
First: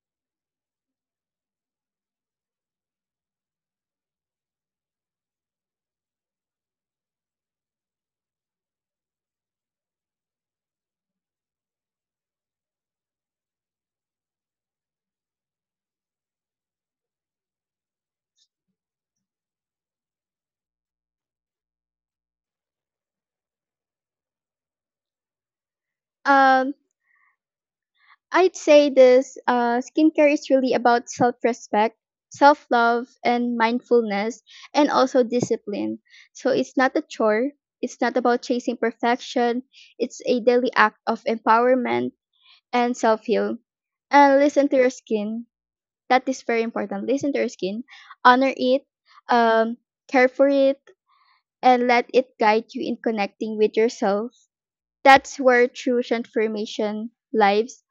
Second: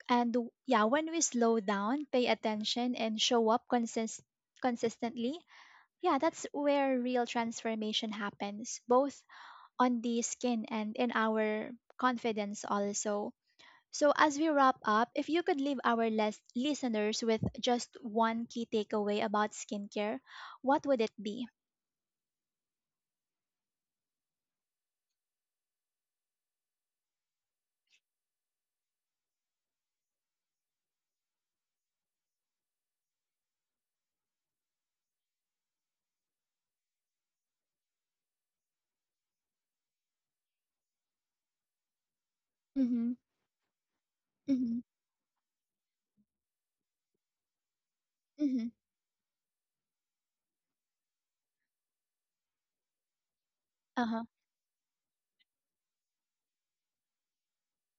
Speaker 1: And w- yeah, when we slow down, pay attention, and show up consist- consistently, yeah, that's where real transformation happens, both on the skin and in our confidence also. So, as we wrap up, if you could leave our les- listeners with just one key takeaway about skincare, what would it be?
Speaker 2: um I'd say this, uh skincare is really about self-respect, self-love, and mindfulness, and also discipline. So it's not a chore, it's not about chasing perfection, it's a daily act of empowerment and
Speaker 1: Mm-hmm.
Speaker 2: self heal. And listen
Speaker 1: Mm-hmm.
Speaker 2: to your skin. That is very important. Listen to your skin, honor
Speaker 1: Mm-hmm.
Speaker 2: it, um, care for it, and let it guide you in connecting with
Speaker 1: Uh huh.
Speaker 2: yourself. That's where true transformation lives,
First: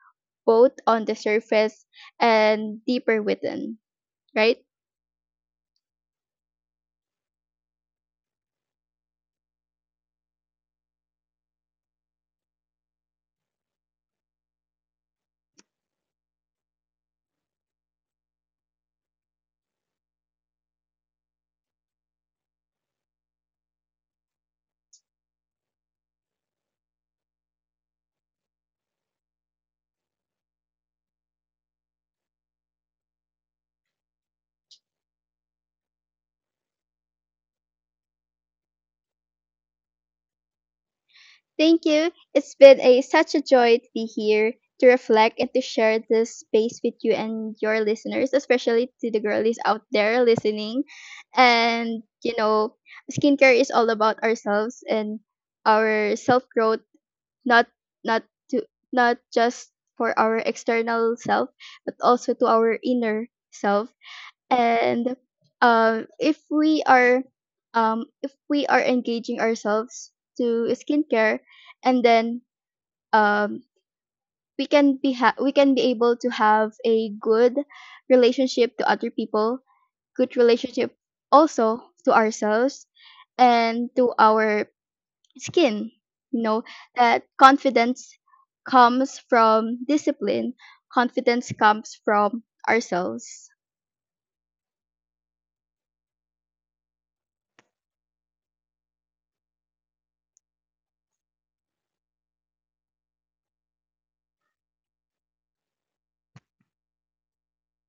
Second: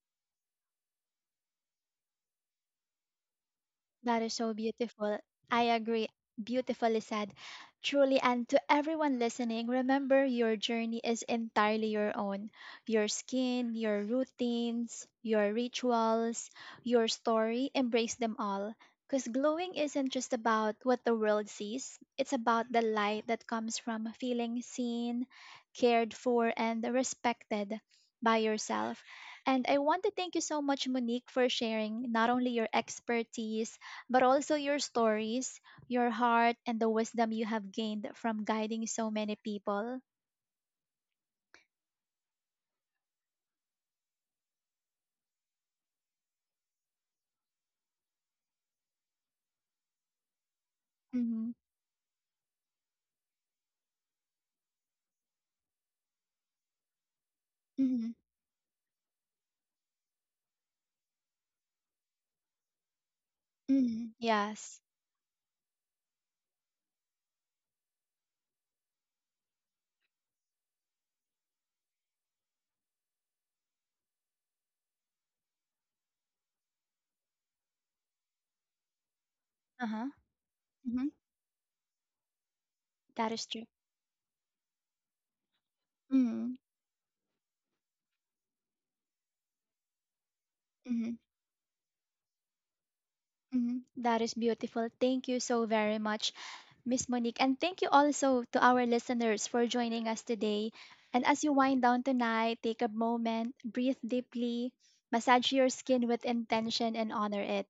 Speaker 2: both on the surface and deeper within,
Speaker 1: That is so
Speaker 2: right?
Speaker 1: beautiful. I agree. Beautifully said. Truly, and to everyone listening, remember your journey is entirely your own. Your skin, your routines, your rituals, your story, embrace them all. Because glowing isn't just about what the world sees, it's about the light that comes from feeling seen, cared for, and respected by yourself. And I want to thank you so much, Monique, for sharing not only your expertise, but also your stories, your heart, and the wisdom you have gained from guiding so many people.
Speaker 2: Thank you. It's been a such a joy to be here to reflect and to share this space with you and your listeners, especially to the girlies out there listening.
Speaker 1: Mm-hmm.
Speaker 2: And you know, skincare is all about ourselves and our self growth, not not
Speaker 1: Mm-hmm.
Speaker 2: to, not just for our external self, but also to our inner self.
Speaker 1: Mm-hmm. Yes.
Speaker 2: And um, if we are um, if we are engaging ourselves to skincare, and then um, we can be ha- we can be able to have a good relationship to other people,
Speaker 1: Uh-huh.
Speaker 2: good relationship
Speaker 1: Mm-hmm.
Speaker 2: also to ourselves
Speaker 1: That is true.
Speaker 2: and to our skin, you know.
Speaker 1: Mm-hmm.
Speaker 2: That confidence comes from discipline,
Speaker 1: Mm-hmm.
Speaker 2: confidence comes from ourselves.
Speaker 1: Mm-hmm. That is beautiful. Thank you so very much. Miss Monique. And thank you also to our listeners for joining us today. And as you wind down tonight, take a moment, breathe deeply, massage your skin with intention, and honor it.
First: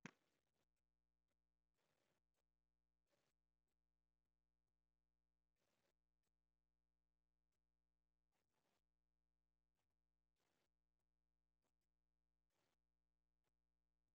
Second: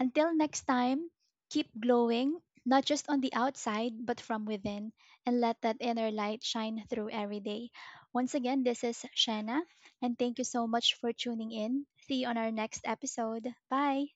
Speaker 1: Until next time, keep glowing, not just on the outside, but from within, and let that inner light shine through every day. Once again, this is Shanna, and thank you so much for tuning in. See you on our next episode. Bye.